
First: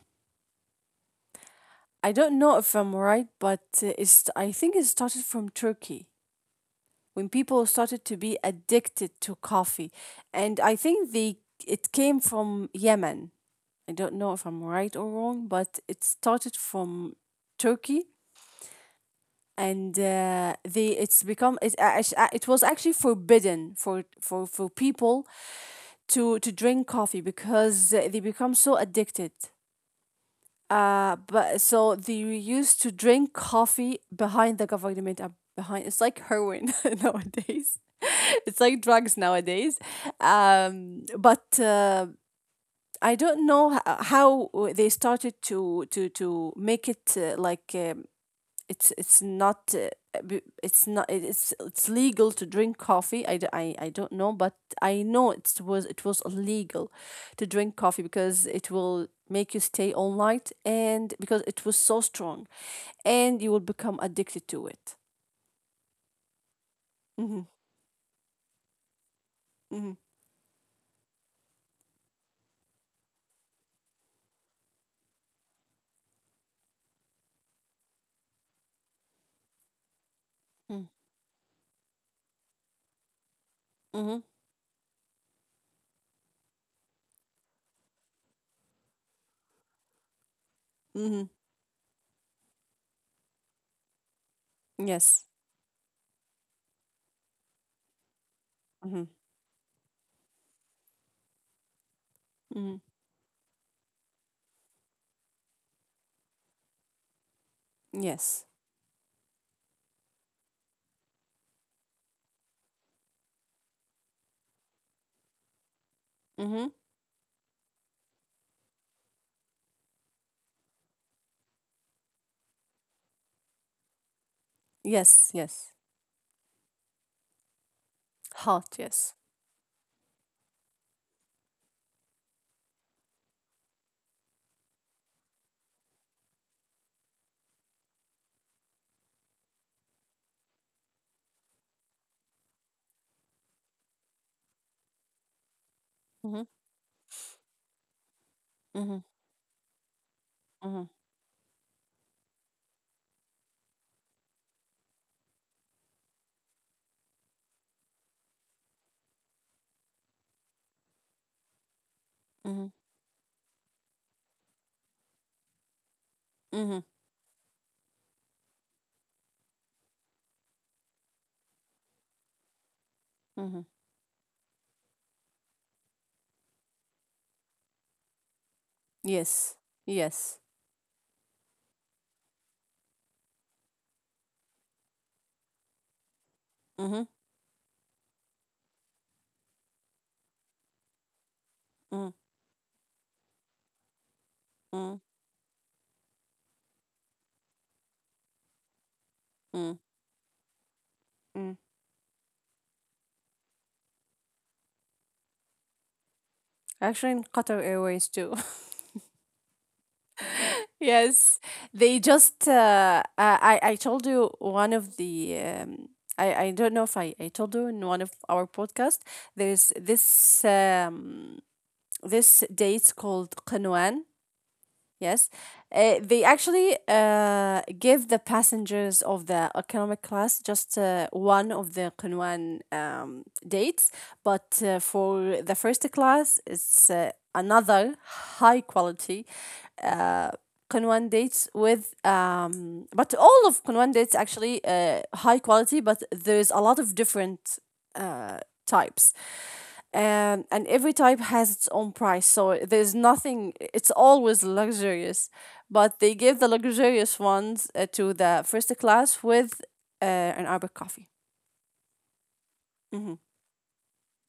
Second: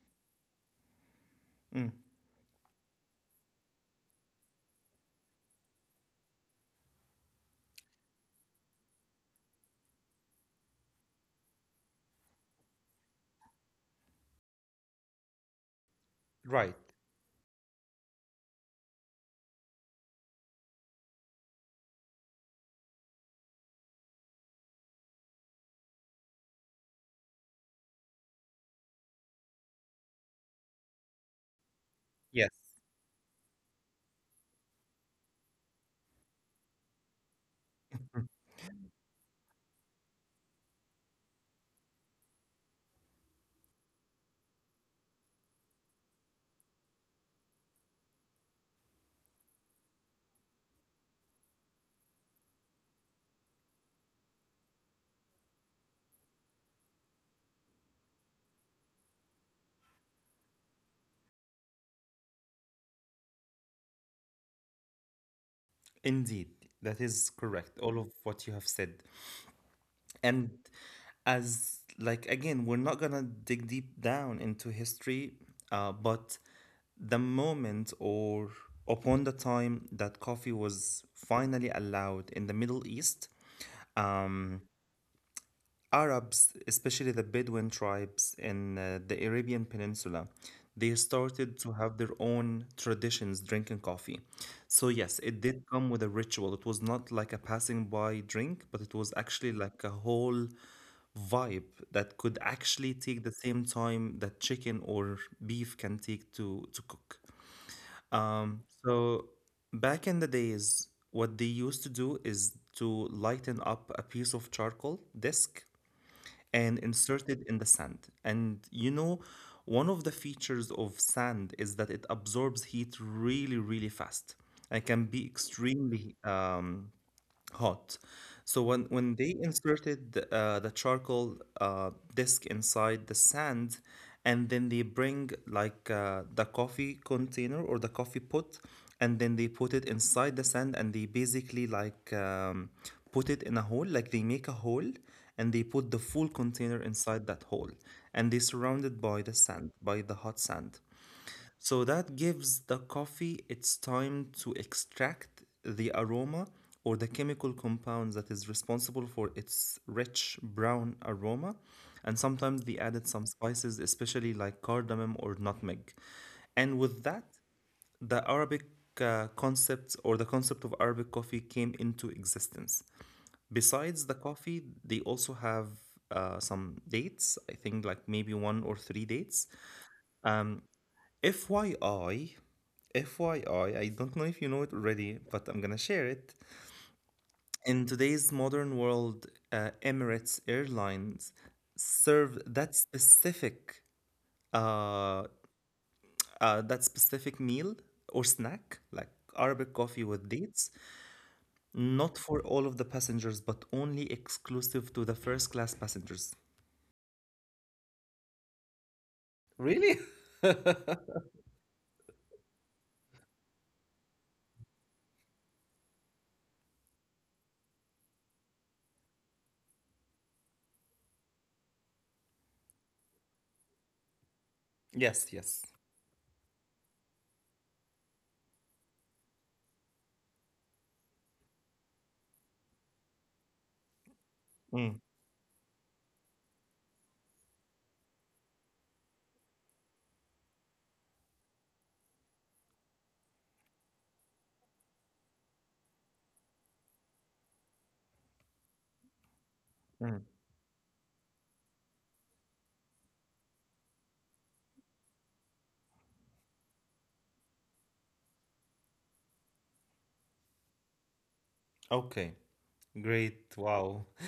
Speaker 1: Mm,
Speaker 2: I don't know if I'm right, but uh, it's I think it started from Turkey when people started to be addicted to coffee, and I think they it came from Yemen. I don't know if I'm right or wrong, but it started
Speaker 1: right.
Speaker 2: from Turkey. And uh, they it's become it, act- uh, it was actually forbidden for for for people to to drink coffee because uh, they become so addicted, uh but so they
Speaker 1: Yes.
Speaker 2: used to drink coffee behind the government. Uh, behind It's like heroin nowadays
Speaker 1: Mm.
Speaker 2: it's like drugs nowadays. Um but uh, I don't know h- how they started to to to make it, uh, like um, it's it's not uh, b- it's not it- it's it's legal to drink coffee. I, d- I, I don't know, but I know it was it was illegal to drink coffee because it will make you stay all night, and because it was so strong and you will become addicted to it.
Speaker 1: Indeed, that
Speaker 2: Mm-hmm,
Speaker 1: is correct. All of what you have said.
Speaker 2: mm-hmm,
Speaker 1: And as like, again, we're not gonna dig deep down into history, uh, but the moment or upon the time that coffee was finally allowed in the Middle East,
Speaker 2: mm-hmm,
Speaker 1: um, Arabs, especially the Bedouin tribes in uh, the Arabian Peninsula, they
Speaker 2: mm-hmm.
Speaker 1: started to have their own traditions drinking coffee. So,
Speaker 2: Yes.
Speaker 1: yes, it did come with a ritual. It was not like a passing by drink, but it
Speaker 2: Mm-hmm,
Speaker 1: was actually like a whole vibe that could
Speaker 2: mm-hmm.
Speaker 1: actually take the same time that chicken or beef can take to, to cook.
Speaker 2: Yes.
Speaker 1: Um, so, back in the days, what they used to do is to lighten up a piece of charcoal disk
Speaker 2: Mm-hmm.
Speaker 1: and inserted in the sand. And you know, one of the features of sand is that it absorbs heat really, really fast and can be
Speaker 2: Yes, yes,
Speaker 1: extremely um, hot. So
Speaker 2: hot,
Speaker 1: when,
Speaker 2: yes.
Speaker 1: when they inserted the, uh, the charcoal uh, disk inside the sand, and then they bring like uh, the coffee container or the coffee pot, and then they put it inside the sand, and they basically like um, put it in a hole, like they make a hole, and they put the full
Speaker 2: Mm-hmm,
Speaker 1: container inside that hole, and they surround
Speaker 2: mm-hmm,
Speaker 1: it by the sand, by the hot sand.
Speaker 2: mm-hmm,
Speaker 1: So that gives the coffee its time to extract the aroma or the chemical compound that is responsible for its rich brown aroma. And
Speaker 2: mm-hmm,
Speaker 1: sometimes they added some spices, especially like cardamom or nutmeg.
Speaker 2: mm-hmm.
Speaker 1: And with that, the Arabic uh, concept or the concept of Arabic coffee came into existence.
Speaker 2: Mm-hmm.
Speaker 1: Besides the coffee, they also have uh, some dates, I think like maybe one or three dates.
Speaker 2: Yes, yes.
Speaker 1: F Y I, F Y I, I don't know if you know it already, but I'm gonna share it.
Speaker 2: Mm-hmm.
Speaker 1: In today's modern world, uh, Emirates Airlines
Speaker 2: Mm,
Speaker 1: serve that specific
Speaker 2: mm,
Speaker 1: uh, uh, that specific meal or snack, like Arabic
Speaker 2: mm,
Speaker 1: coffee with dates,
Speaker 2: mm.
Speaker 1: not for all of the passengers, but only exclusive to the first class passengers.
Speaker 2: Actually, in Qatar Airways too.
Speaker 1: Really?
Speaker 2: Yes, they just. Uh, I I I told you one of the. Um, I I don't know if I I told you in one of our podcast. There's this um this date called Qinwan. Yes,
Speaker 1: Yes, yes.
Speaker 2: uh, they actually uh, give the passengers of the economic class just uh, one of the Qunwan um, dates, but uh,
Speaker 1: Mm,
Speaker 2: for the first class, it's uh, another high quality uh, Qunwan dates with, um, but all of Qunwan dates actually uh, high quality, but there's a lot of different uh, types.
Speaker 1: mm.
Speaker 2: Um, and every type has its own price, so there's nothing, it's always luxurious. But they give the luxurious ones uh, to the first class with uh, an Arabic coffee.
Speaker 1: Okay,
Speaker 2: Mm-hmm.
Speaker 1: great. Wow.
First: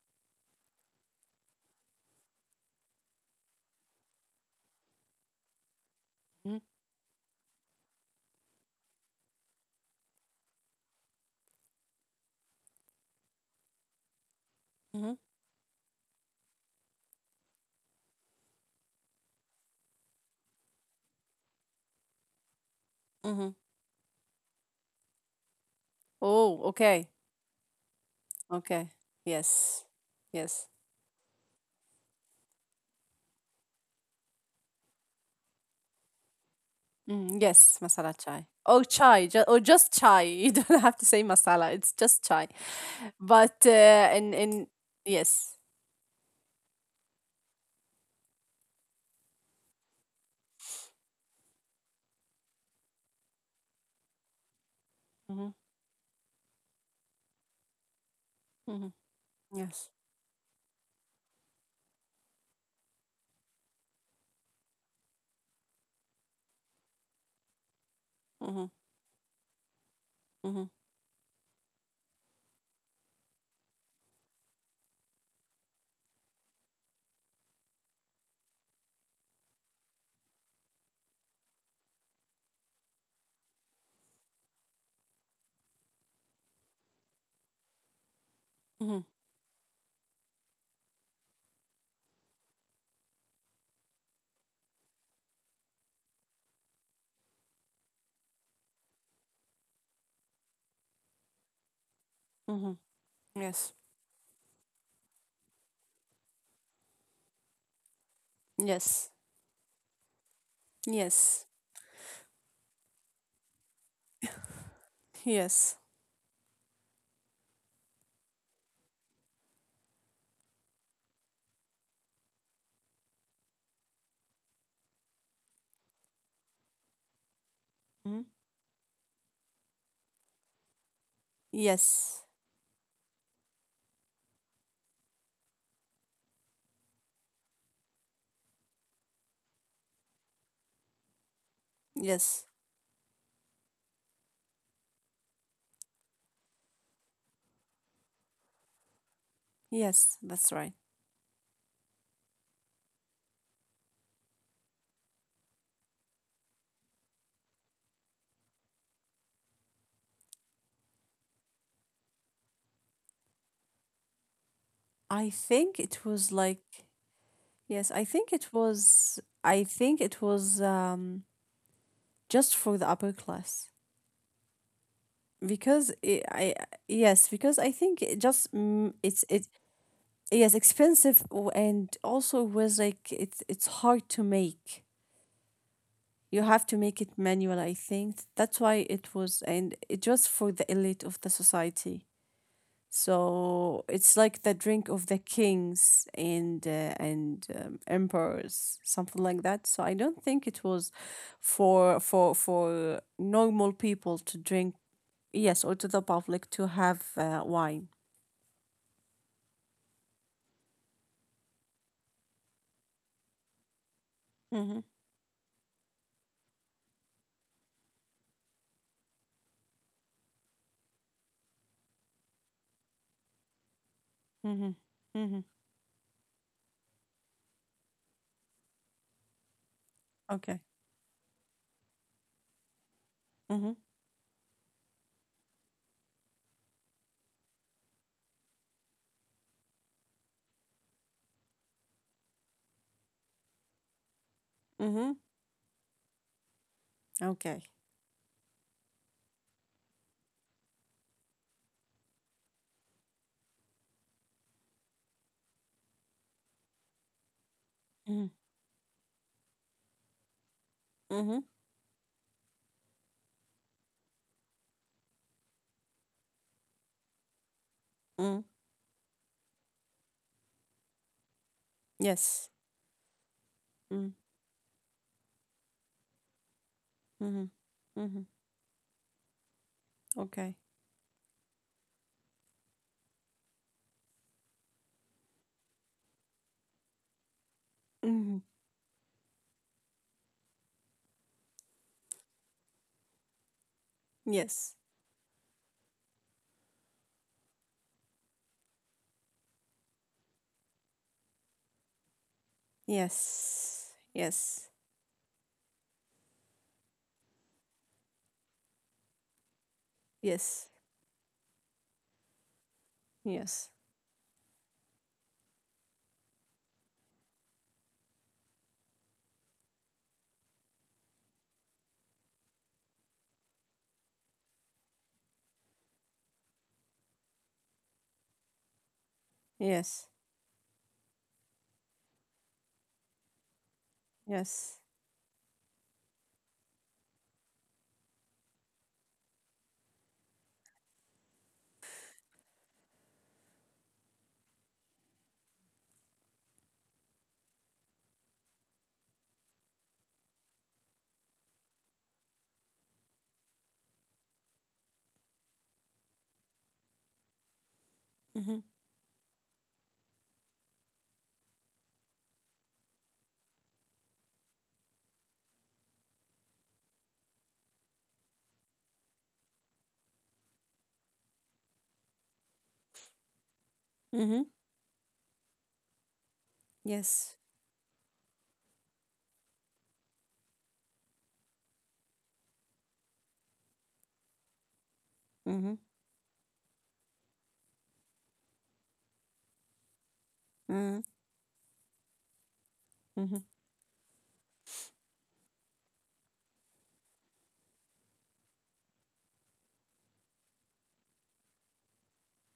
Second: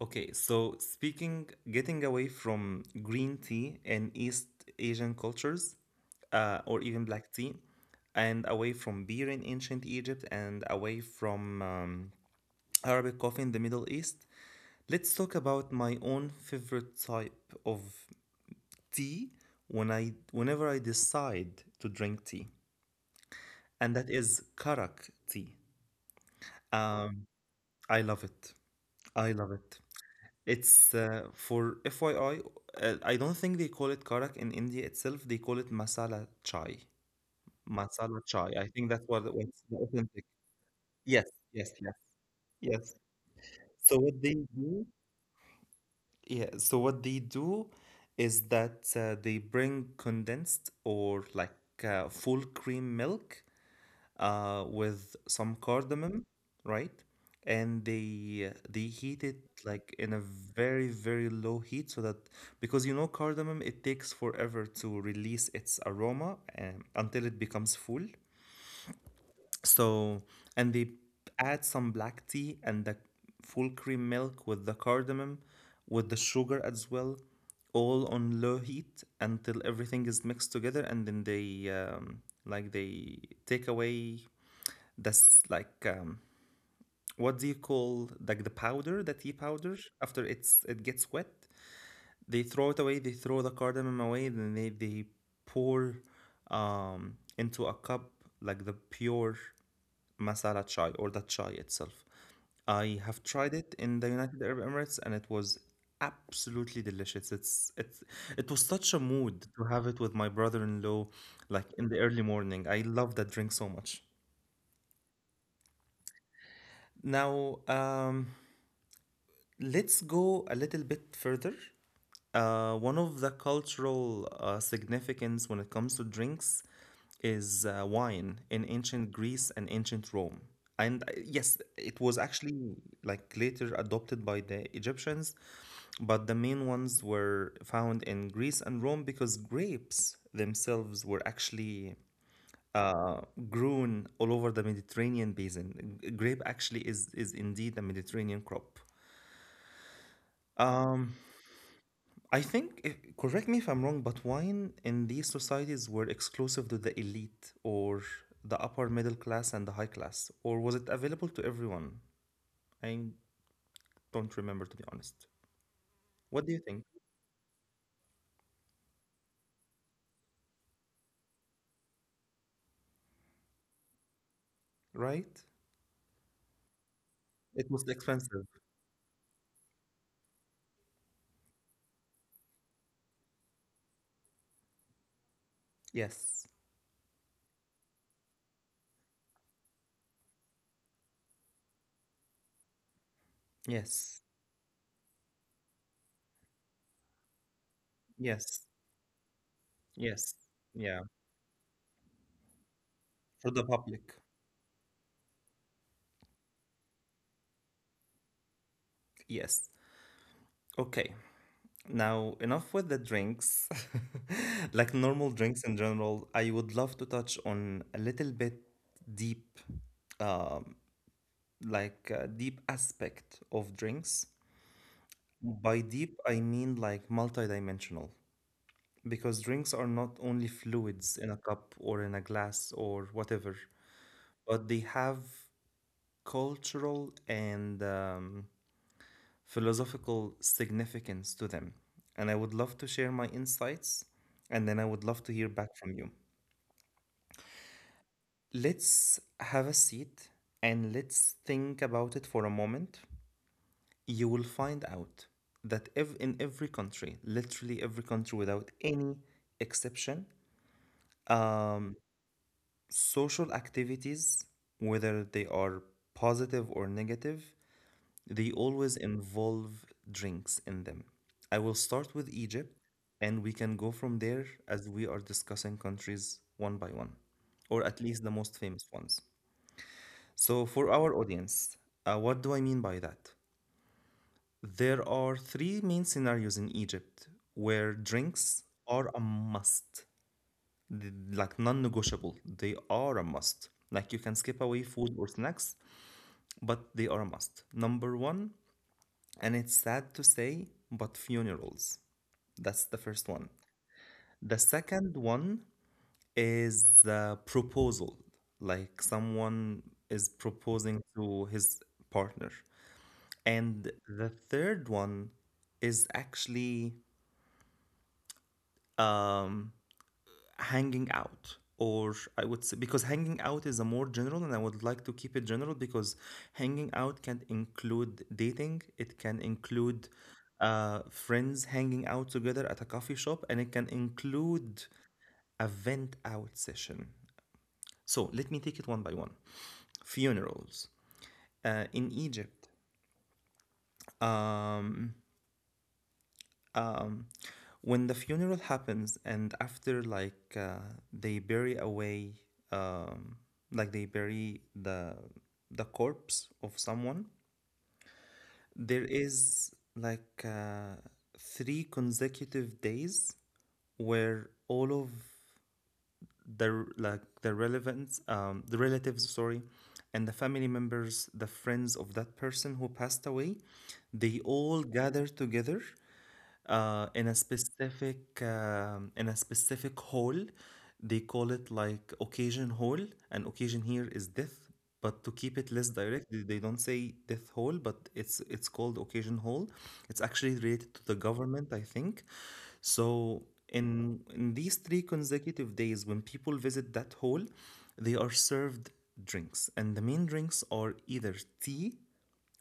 Speaker 1: Okay, so speaking, getting away from green tea and East Asian cultures, uh, or even black tea, and away from beer in ancient Egypt, and away from um, Arabic coffee in the Middle East,
Speaker 2: Mm-hmm.
Speaker 1: let's talk about my own favorite type of tea when I, whenever I decide to drink tea,
Speaker 2: Mm-hmm.
Speaker 1: and that is karak tea.
Speaker 2: Oh, okay.
Speaker 1: Um, I love it.
Speaker 2: Okay.
Speaker 1: I love it.
Speaker 2: Yes. Yes.
Speaker 1: It's uh, for F Y I, uh, I don't think they call it karak in India itself. They call it masala chai.
Speaker 2: Mm, yes, masala
Speaker 1: Masala
Speaker 2: chai.
Speaker 1: chai. I
Speaker 2: Oh,
Speaker 1: think that's what,
Speaker 2: chai, ju- or
Speaker 1: what's the
Speaker 2: just
Speaker 1: authentic.
Speaker 2: chai. You don't have to
Speaker 1: Yes,
Speaker 2: say
Speaker 1: yes,
Speaker 2: masala.
Speaker 1: yes,
Speaker 2: It's just chai.
Speaker 1: yes.
Speaker 2: But
Speaker 1: So
Speaker 2: uh,
Speaker 1: what they
Speaker 2: in in
Speaker 1: do,
Speaker 2: yes.
Speaker 1: yeah. So what they do is that uh, they bring condensed or like uh, full cream milk uh, with some
Speaker 2: Mm-hmm.
Speaker 1: cardamom, right? And they they
Speaker 2: Mm-hmm.
Speaker 1: heat it like
Speaker 2: Yes.
Speaker 1: in a very, very low heat so that, because you know cardamom, it takes forever to release its aroma um, until it becomes full.
Speaker 2: Mm-hmm.
Speaker 1: So, and
Speaker 2: Mm-hmm.
Speaker 1: they add some black tea and the full cream milk with the cardamom, with the sugar as well, all on low heat until everything is mixed together, and then they um, like they take away, that's like um, what do you call like the powder, the
Speaker 2: Mm-hmm.
Speaker 1: tea powder? After it's it gets wet, they throw it away. They throw the cardamom away. Then they they pour um, into a cup like the pure masala chai or the chai itself. I
Speaker 2: Mm-hmm.
Speaker 1: have tried it in
Speaker 2: Yes.
Speaker 1: the United Arab Emirates and it was absolutely delicious. It's it's it was such a
Speaker 2: Yes.
Speaker 1: mood to have it with my brother-in-law like
Speaker 2: Yes.
Speaker 1: in the early morning. I love that drink so much.
Speaker 2: Yes.
Speaker 1: Now, um, let's go a little bit further. Uh, one of the cultural uh, significance when it comes to drinks is uh, wine in
Speaker 2: Mhm.
Speaker 1: ancient Greece and ancient Rome. And uh, yes, it was
Speaker 2: Yes.
Speaker 1: actually like later adopted by the Egyptians, but the main ones were found in Greece and Rome because grapes themselves were actually
Speaker 2: Yes.
Speaker 1: uh, grown all over the Mediterranean basin. G- Grape actually is is indeed a Mediterranean crop.
Speaker 2: Yes. That's
Speaker 1: Um,
Speaker 2: right.
Speaker 1: I think, i- correct me if I'm wrong, but wine in these societies were exclusive to the elite or the upper middle class and the high class, or was it available to everyone? I don't remember, to be honest.
Speaker 2: I think
Speaker 1: What do you
Speaker 2: it
Speaker 1: think?
Speaker 2: was like, yes. I think it was. I think it was um just for the upper class
Speaker 1: Right?
Speaker 2: because it, I
Speaker 1: It
Speaker 2: yes,
Speaker 1: was
Speaker 2: because I
Speaker 1: expensive.
Speaker 2: think it just mm, it's it yes, expensive w- and also was like it's it's hard to make.
Speaker 1: Yes.
Speaker 2: You have to make it manual, I think. That's why it was, and it was for the elite of the society. So
Speaker 1: Yes.
Speaker 2: it's like the drink of the kings, and uh, and um,
Speaker 1: Yes.
Speaker 2: emperors, something like that. So I
Speaker 1: Yes.
Speaker 2: don't think it
Speaker 1: Yeah.
Speaker 2: was for for for
Speaker 1: For the
Speaker 2: normal
Speaker 1: public.
Speaker 2: people to drink, yes, or to the public to have uh, wine.
Speaker 1: Yes. Okay. Now, enough with the drinks. Like
Speaker 2: Mm-hmm,
Speaker 1: normal drinks in general, I would love to touch on a little bit deep, um, like uh, deep aspect of drinks.
Speaker 2: mm-hmm, mm-hmm.
Speaker 1: By deep, I mean like multidimensional, because drinks are not only
Speaker 2: Okay.
Speaker 1: fluids in a cup or in a glass or whatever,
Speaker 2: Mm-hmm,
Speaker 1: but they have cultural and um, philosophical significance to them. And I would love to share my insights, and then I would love to
Speaker 2: mm-hmm.
Speaker 1: hear back from you.
Speaker 2: Okay.
Speaker 1: Let's have a seat and let's think about it for a moment. You will find out that ev- in every country, literally every country
Speaker 2: Mm-hmm,
Speaker 1: without any exception,
Speaker 2: mm-hmm.
Speaker 1: um, social activities, whether they are positive or negative, they
Speaker 2: Mm.
Speaker 1: always involve drinks in them. I will start with
Speaker 2: Yes.
Speaker 1: Egypt, and we can go from
Speaker 2: Mm-hmm,
Speaker 1: there as we are discussing countries one by one, or at least the
Speaker 2: mm-hmm.
Speaker 1: most famous ones. So,
Speaker 2: Okay.
Speaker 1: for our audience, uh, what do I mean by that? There are three main scenarios in Egypt where
Speaker 2: Mhm.
Speaker 1: drinks are a must, th- like non negotiable. They are a must. Like you can skip away
Speaker 2: Yes.
Speaker 1: food or snacks, but they are a must. Number one, and it's sad to say, but funerals. That's the first one.
Speaker 2: Yes.
Speaker 1: The
Speaker 2: Yes.
Speaker 1: second one is the proposal, like someone is
Speaker 2: Yes.
Speaker 1: proposing to his partner.
Speaker 2: Yes.
Speaker 1: And the third one is actually um, hanging out, or I would say, because hanging out is a more general and I would like to keep it general, because hanging out can include dating, it can include
Speaker 2: Yes.
Speaker 1: uh, friends hanging out together at a coffee shop, and it can include
Speaker 2: Yes.
Speaker 1: a vent out session. So let me take it one by one. Funerals uh, in Egypt, um, um, when the funeral happens and after like uh, they bury away um, like they bury the the corpse of someone,
Speaker 2: Mhm.
Speaker 1: there is like uh, three consecutive days where all of the r- like the relevant um, the relatives, sorry, and the family members, the friends of that person who passed away, they
Speaker 2: Mhm.
Speaker 1: all gather together uh, in a
Speaker 2: Yes.
Speaker 1: specific um, in a specific hall. They call it like occasion hall, and occasion here is death. But to keep it
Speaker 2: Mhm.
Speaker 1: less direct, they they don't say death hall, but it's it's called occasion hall. It's actually related to
Speaker 2: Mhm.
Speaker 1: the government, I think. So
Speaker 2: Mhm.
Speaker 1: in in these three consecutive days, when people visit that hall, they are served drinks, and the main drinks are either tea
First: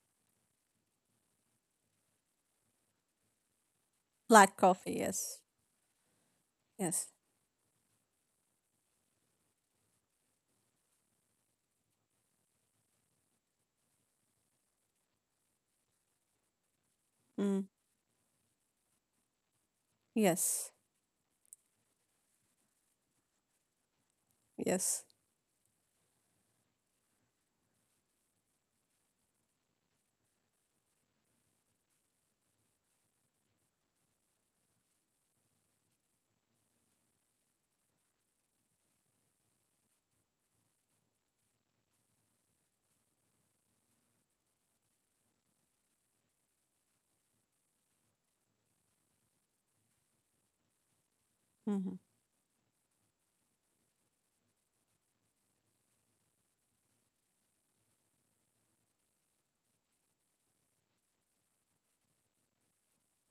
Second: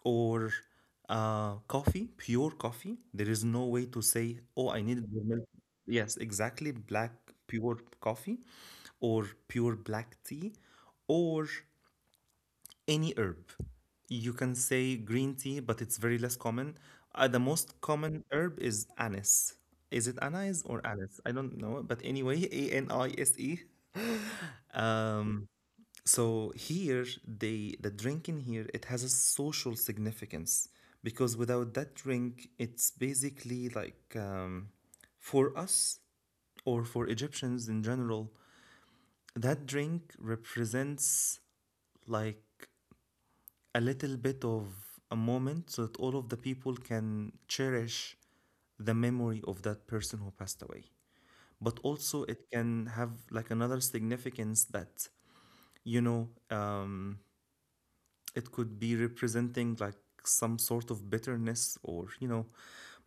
Speaker 1: or uh, coffee, pure coffee. There is no way to say,
Speaker 2: Black
Speaker 1: oh, I
Speaker 2: coffee.
Speaker 1: needed your
Speaker 2: Yes.
Speaker 1: milk. Yes, exactly.
Speaker 2: Yes.
Speaker 1: Black pure coffee or pure black tea or any herb. You can say green tea, but it's very less common. Uh, the
Speaker 2: Mm.
Speaker 1: most common herb is anise. Is it
Speaker 2: Yes.
Speaker 1: anise or anise? I don't know. But anyway, A N I S E.
Speaker 2: Yes.
Speaker 1: Um, so here, they the drink in here it has a social significance because without that drink, it's basically like um, for us or for Egyptians in general, that drink represents like a little bit of a moment so that all of the people can cherish the memory of that person who passed away. But
Speaker 2: Mhm.
Speaker 1: also, it can have like another significance that you know. Um, It could be representing like some sort of bitterness or, you know,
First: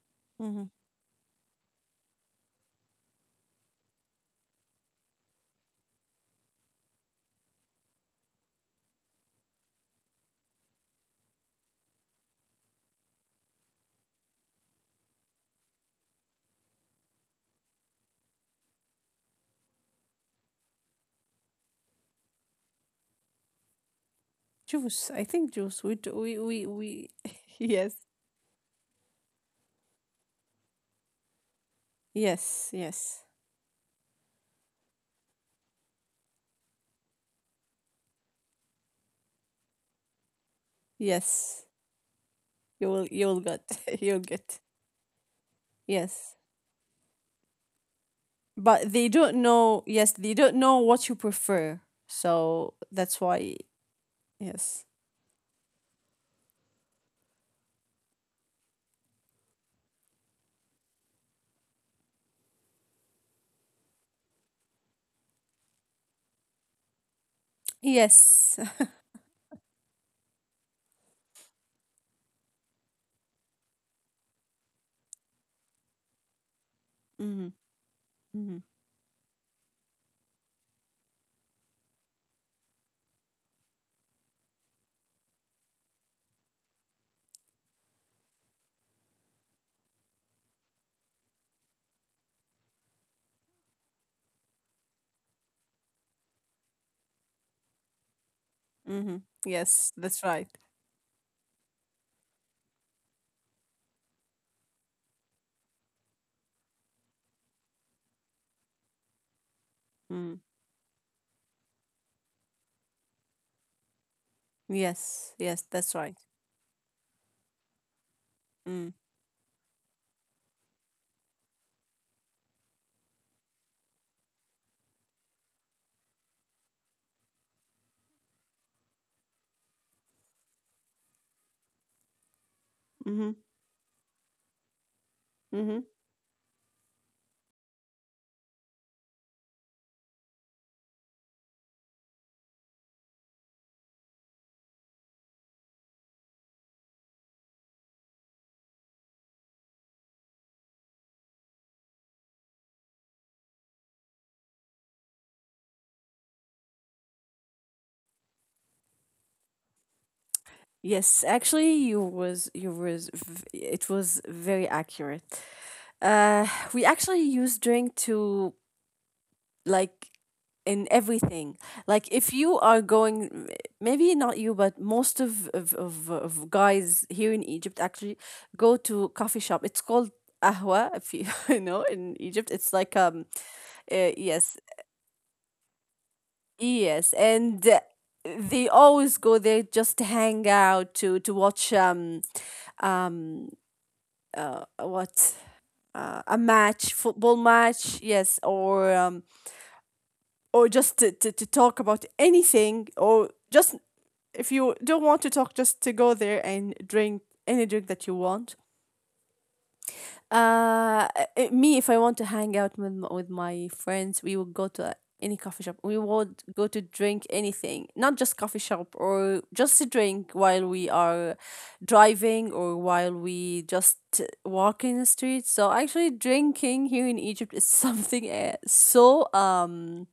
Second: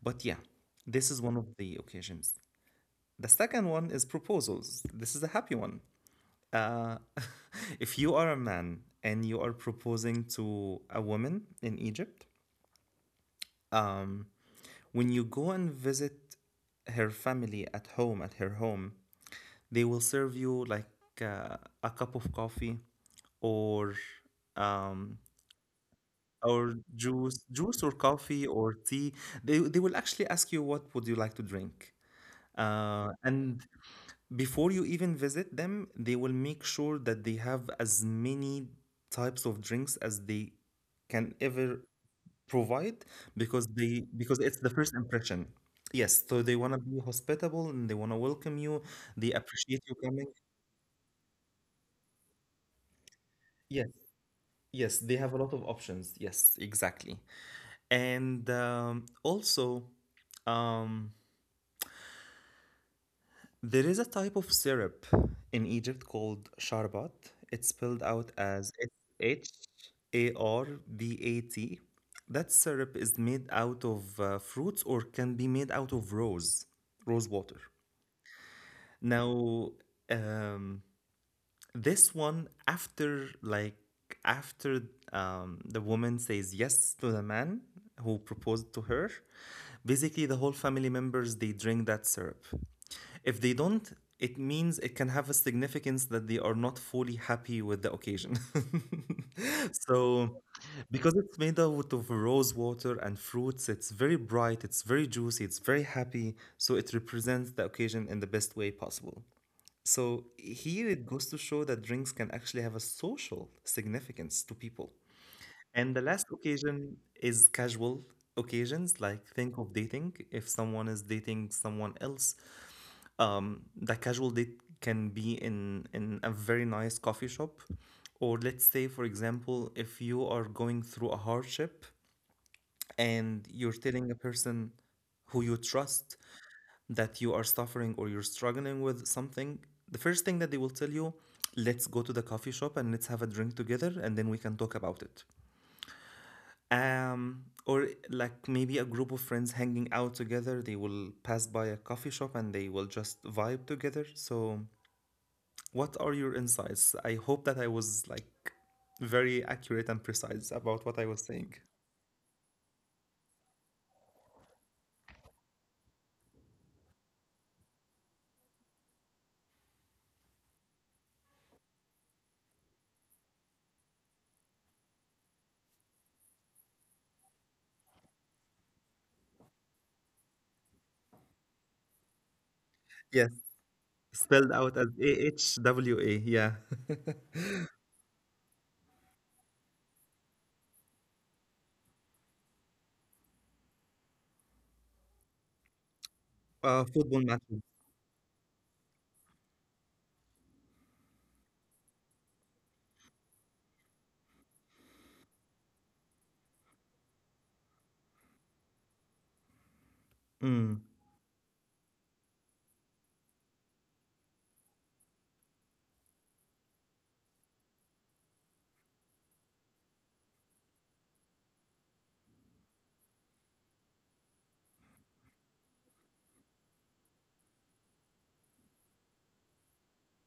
Speaker 1: but yeah,
Speaker 2: Mhm.
Speaker 1: this is one of the occasions. The second one is proposals. This is a happy one. Uh, if you are a man and you are proposing to a woman in Egypt, um, when you go and visit her family at home, at her home, they will serve you like uh, a cup of coffee or
Speaker 2: Juice.
Speaker 1: um,
Speaker 2: I think juice. We do, we we
Speaker 1: or
Speaker 2: we.
Speaker 1: juice, juice or
Speaker 2: Yes.
Speaker 1: coffee or tea, they, they will actually ask you what would you like to drink.
Speaker 2: Yes.
Speaker 1: Uh,
Speaker 2: Yes.
Speaker 1: and before you even visit them, they will make sure that they have as many types of drinks as they can
Speaker 2: Yes.
Speaker 1: ever provide
Speaker 2: You will. You will
Speaker 1: because
Speaker 2: get.
Speaker 1: they
Speaker 2: You'll
Speaker 1: because it's
Speaker 2: get.
Speaker 1: the first impression. Yes, so
Speaker 2: Yes.
Speaker 1: they want to be hospitable and they want to welcome you.
Speaker 2: But they
Speaker 1: They
Speaker 2: don't
Speaker 1: appreciate
Speaker 2: know.
Speaker 1: you
Speaker 2: Yes,
Speaker 1: coming.
Speaker 2: they don't know what you prefer. So that's why.
Speaker 1: Yes,
Speaker 2: Yes.
Speaker 1: yes, they have a lot of options. Yes, exactly. And um, also, um, there is a type of syrup in Egypt called sharbat. It's spelled out as
Speaker 2: Yes.
Speaker 1: H A R B A T. That syrup is made out of uh, fruits or can be made out of rose, rose water.
Speaker 2: Mm-hmm. Mm-hmm.
Speaker 1: Now, um, this one after like after um, the woman says yes to the man who proposed to her, basically the whole family members they drink that syrup. If they don't, it means it can have a significance that they are not fully happy with the occasion.
Speaker 2: Mm-hmm. Yes,
Speaker 1: So
Speaker 2: that's right.
Speaker 1: because it's made out of rose water and fruits, it's very bright, it's very juicy, it's very happy, so it represents the occasion in the best way possible. So
Speaker 2: Mm.
Speaker 1: here it goes to show that drinks can actually have a social significance to people.
Speaker 2: Yes, yes,
Speaker 1: And the
Speaker 2: that's
Speaker 1: last
Speaker 2: right.
Speaker 1: occasion is casual occasions,
Speaker 2: Mm.
Speaker 1: like think of dating. If someone is dating someone else, um, the casual date can be in in a very nice coffee shop, or let's say, for example, if you are going through a hardship and
Speaker 2: Mm-hmm.
Speaker 1: you're telling a person who you
Speaker 2: Mm-hmm.
Speaker 1: trust that you are suffering or you're struggling with something, the first thing that they will tell you, let's go to the coffee shop and let's have a drink together and then we can talk about it. Um, or like maybe a group of friends hanging out together, they will pass by a coffee shop and they will just vibe together. So, what are your insights? I hope that I was like very accurate and precise about what I was
Speaker 2: Yes,
Speaker 1: saying.
Speaker 2: actually, you was you was v- it was very accurate. Uh, we actually use drink to, like, in everything. Like, if you are going, maybe not you, but most of of, of, of guys here in Egypt actually go to coffee shop. It's called ahwa, if you you know in Egypt. It's like
Speaker 1: Yes,
Speaker 2: um uh,
Speaker 1: spelled
Speaker 2: yes,
Speaker 1: out as AHWA. Yeah.
Speaker 2: yes and uh, they always go there just to hang out, to to watch um um uh, what uh, a
Speaker 1: Uh,
Speaker 2: match
Speaker 1: football
Speaker 2: football
Speaker 1: matches.
Speaker 2: match, yes, or um or just to, to, to talk about anything, or just if you don't want to talk, just to go there and drink any drink that you want.
Speaker 1: Mm,
Speaker 2: Uh, it- Me, if I want to hang out with m- with my friends, we would go to any coffee shop. We would go to drink anything, not just coffee shop, or just to drink while we are driving or while we just walk in the street. So actually, drinking here in Egypt is something, uh, so um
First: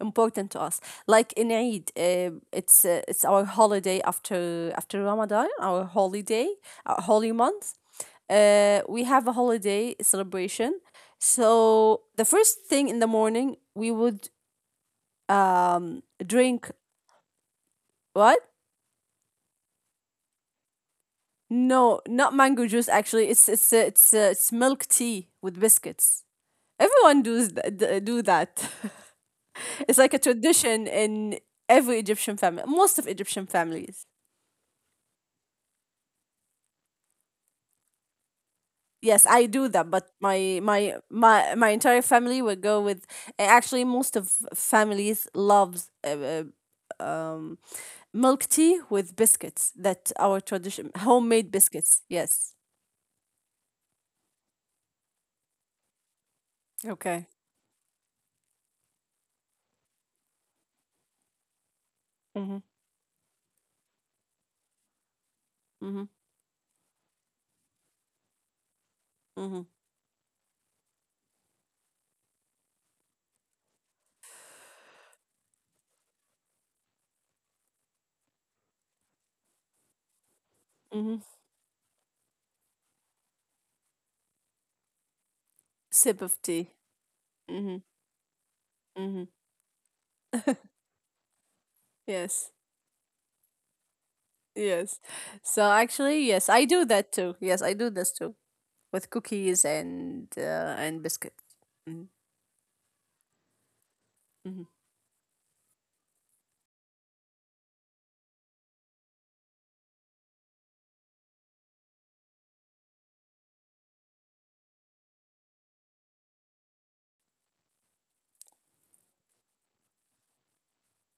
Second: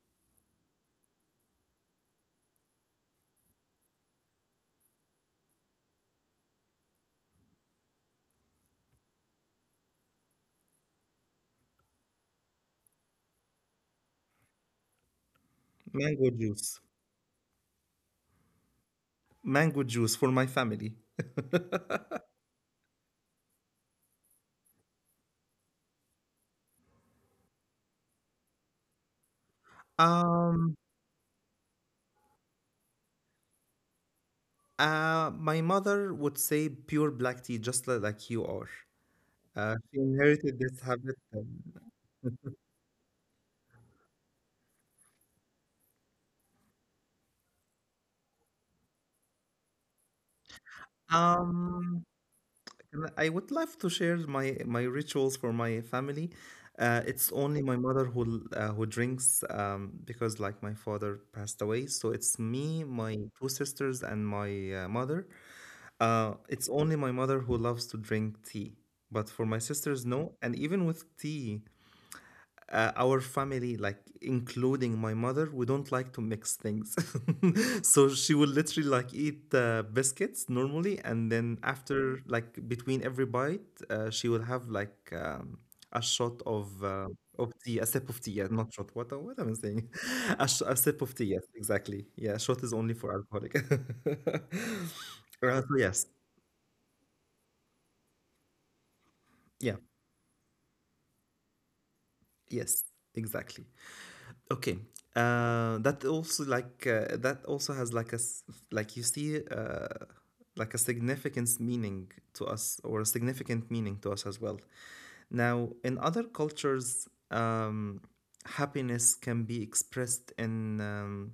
Speaker 2: important to us. Like in Eid, uh, it's uh, it's our holiday after after Ramadan, our holiday, our holy month. Uh, we have a holiday celebration, so the first thing in the morning we would um
Speaker 1: mango
Speaker 2: drink,
Speaker 1: juice.
Speaker 2: what?
Speaker 1: Mango juice for my family.
Speaker 2: No, not mango juice, actually. It's it's uh, it's uh, it's milk tea with biscuits. Everyone does th- d- do that. It's like a
Speaker 1: um,
Speaker 2: tradition in every Egyptian family, most of Egyptian families.
Speaker 1: uh, my mother would say pure black tea, just li- like you are.
Speaker 2: Yes, I
Speaker 1: Uh,
Speaker 2: do that,
Speaker 1: she
Speaker 2: but
Speaker 1: inherited
Speaker 2: my
Speaker 1: this
Speaker 2: my
Speaker 1: habit. Um,
Speaker 2: my my entire family would go with eh, actually most of families loves uh, uh, um milk tea with biscuits, that our tradition homemade
Speaker 1: um,
Speaker 2: biscuits. Yes.
Speaker 1: and I would love to share my my rituals for my family. Uh, it's
Speaker 2: Okay.
Speaker 1: only my mother who l- uh, who drinks um, because like my father passed away, so it's
Speaker 2: Mhm.
Speaker 1: me, my two sisters, and my uh, mother.
Speaker 2: Mhm.
Speaker 1: Uh, it's only my mother who loves to drink tea. But for my
Speaker 2: Mhm.
Speaker 1: sisters, no. And even with tea, uh, our family, like including my mother, we don't like to mix things. So she will literally like eat uh, biscuits normally, and
Speaker 2: Mhm.
Speaker 1: then after like between every bite, uh, she will have like um, a shot
Speaker 2: Sip of
Speaker 1: of
Speaker 2: tea.
Speaker 1: uh, of tea, a
Speaker 2: Mhm.
Speaker 1: sip of tea. Yeah, not shot. What am- what am
Speaker 2: Mhm.
Speaker 1: I saying? a, sh- a sip of tea. Yes, exactly. Yeah, shot is
Speaker 2: Yes.
Speaker 1: only for alcoholic.
Speaker 2: Yes.
Speaker 1: Uh, so
Speaker 2: So
Speaker 1: yes,
Speaker 2: actually, yes, I do that too. Yes, I do this too with
Speaker 1: yeah,
Speaker 2: cookies and uh, and biscuit. Mhm.
Speaker 1: yes, exactly. Okay.
Speaker 2: Mhm.
Speaker 1: Uh, that also like uh, that also has like a s- like you see uh, like a significance meaning to us or a significant meaning to us as well. Now, in other cultures, um, happiness can be expressed in um,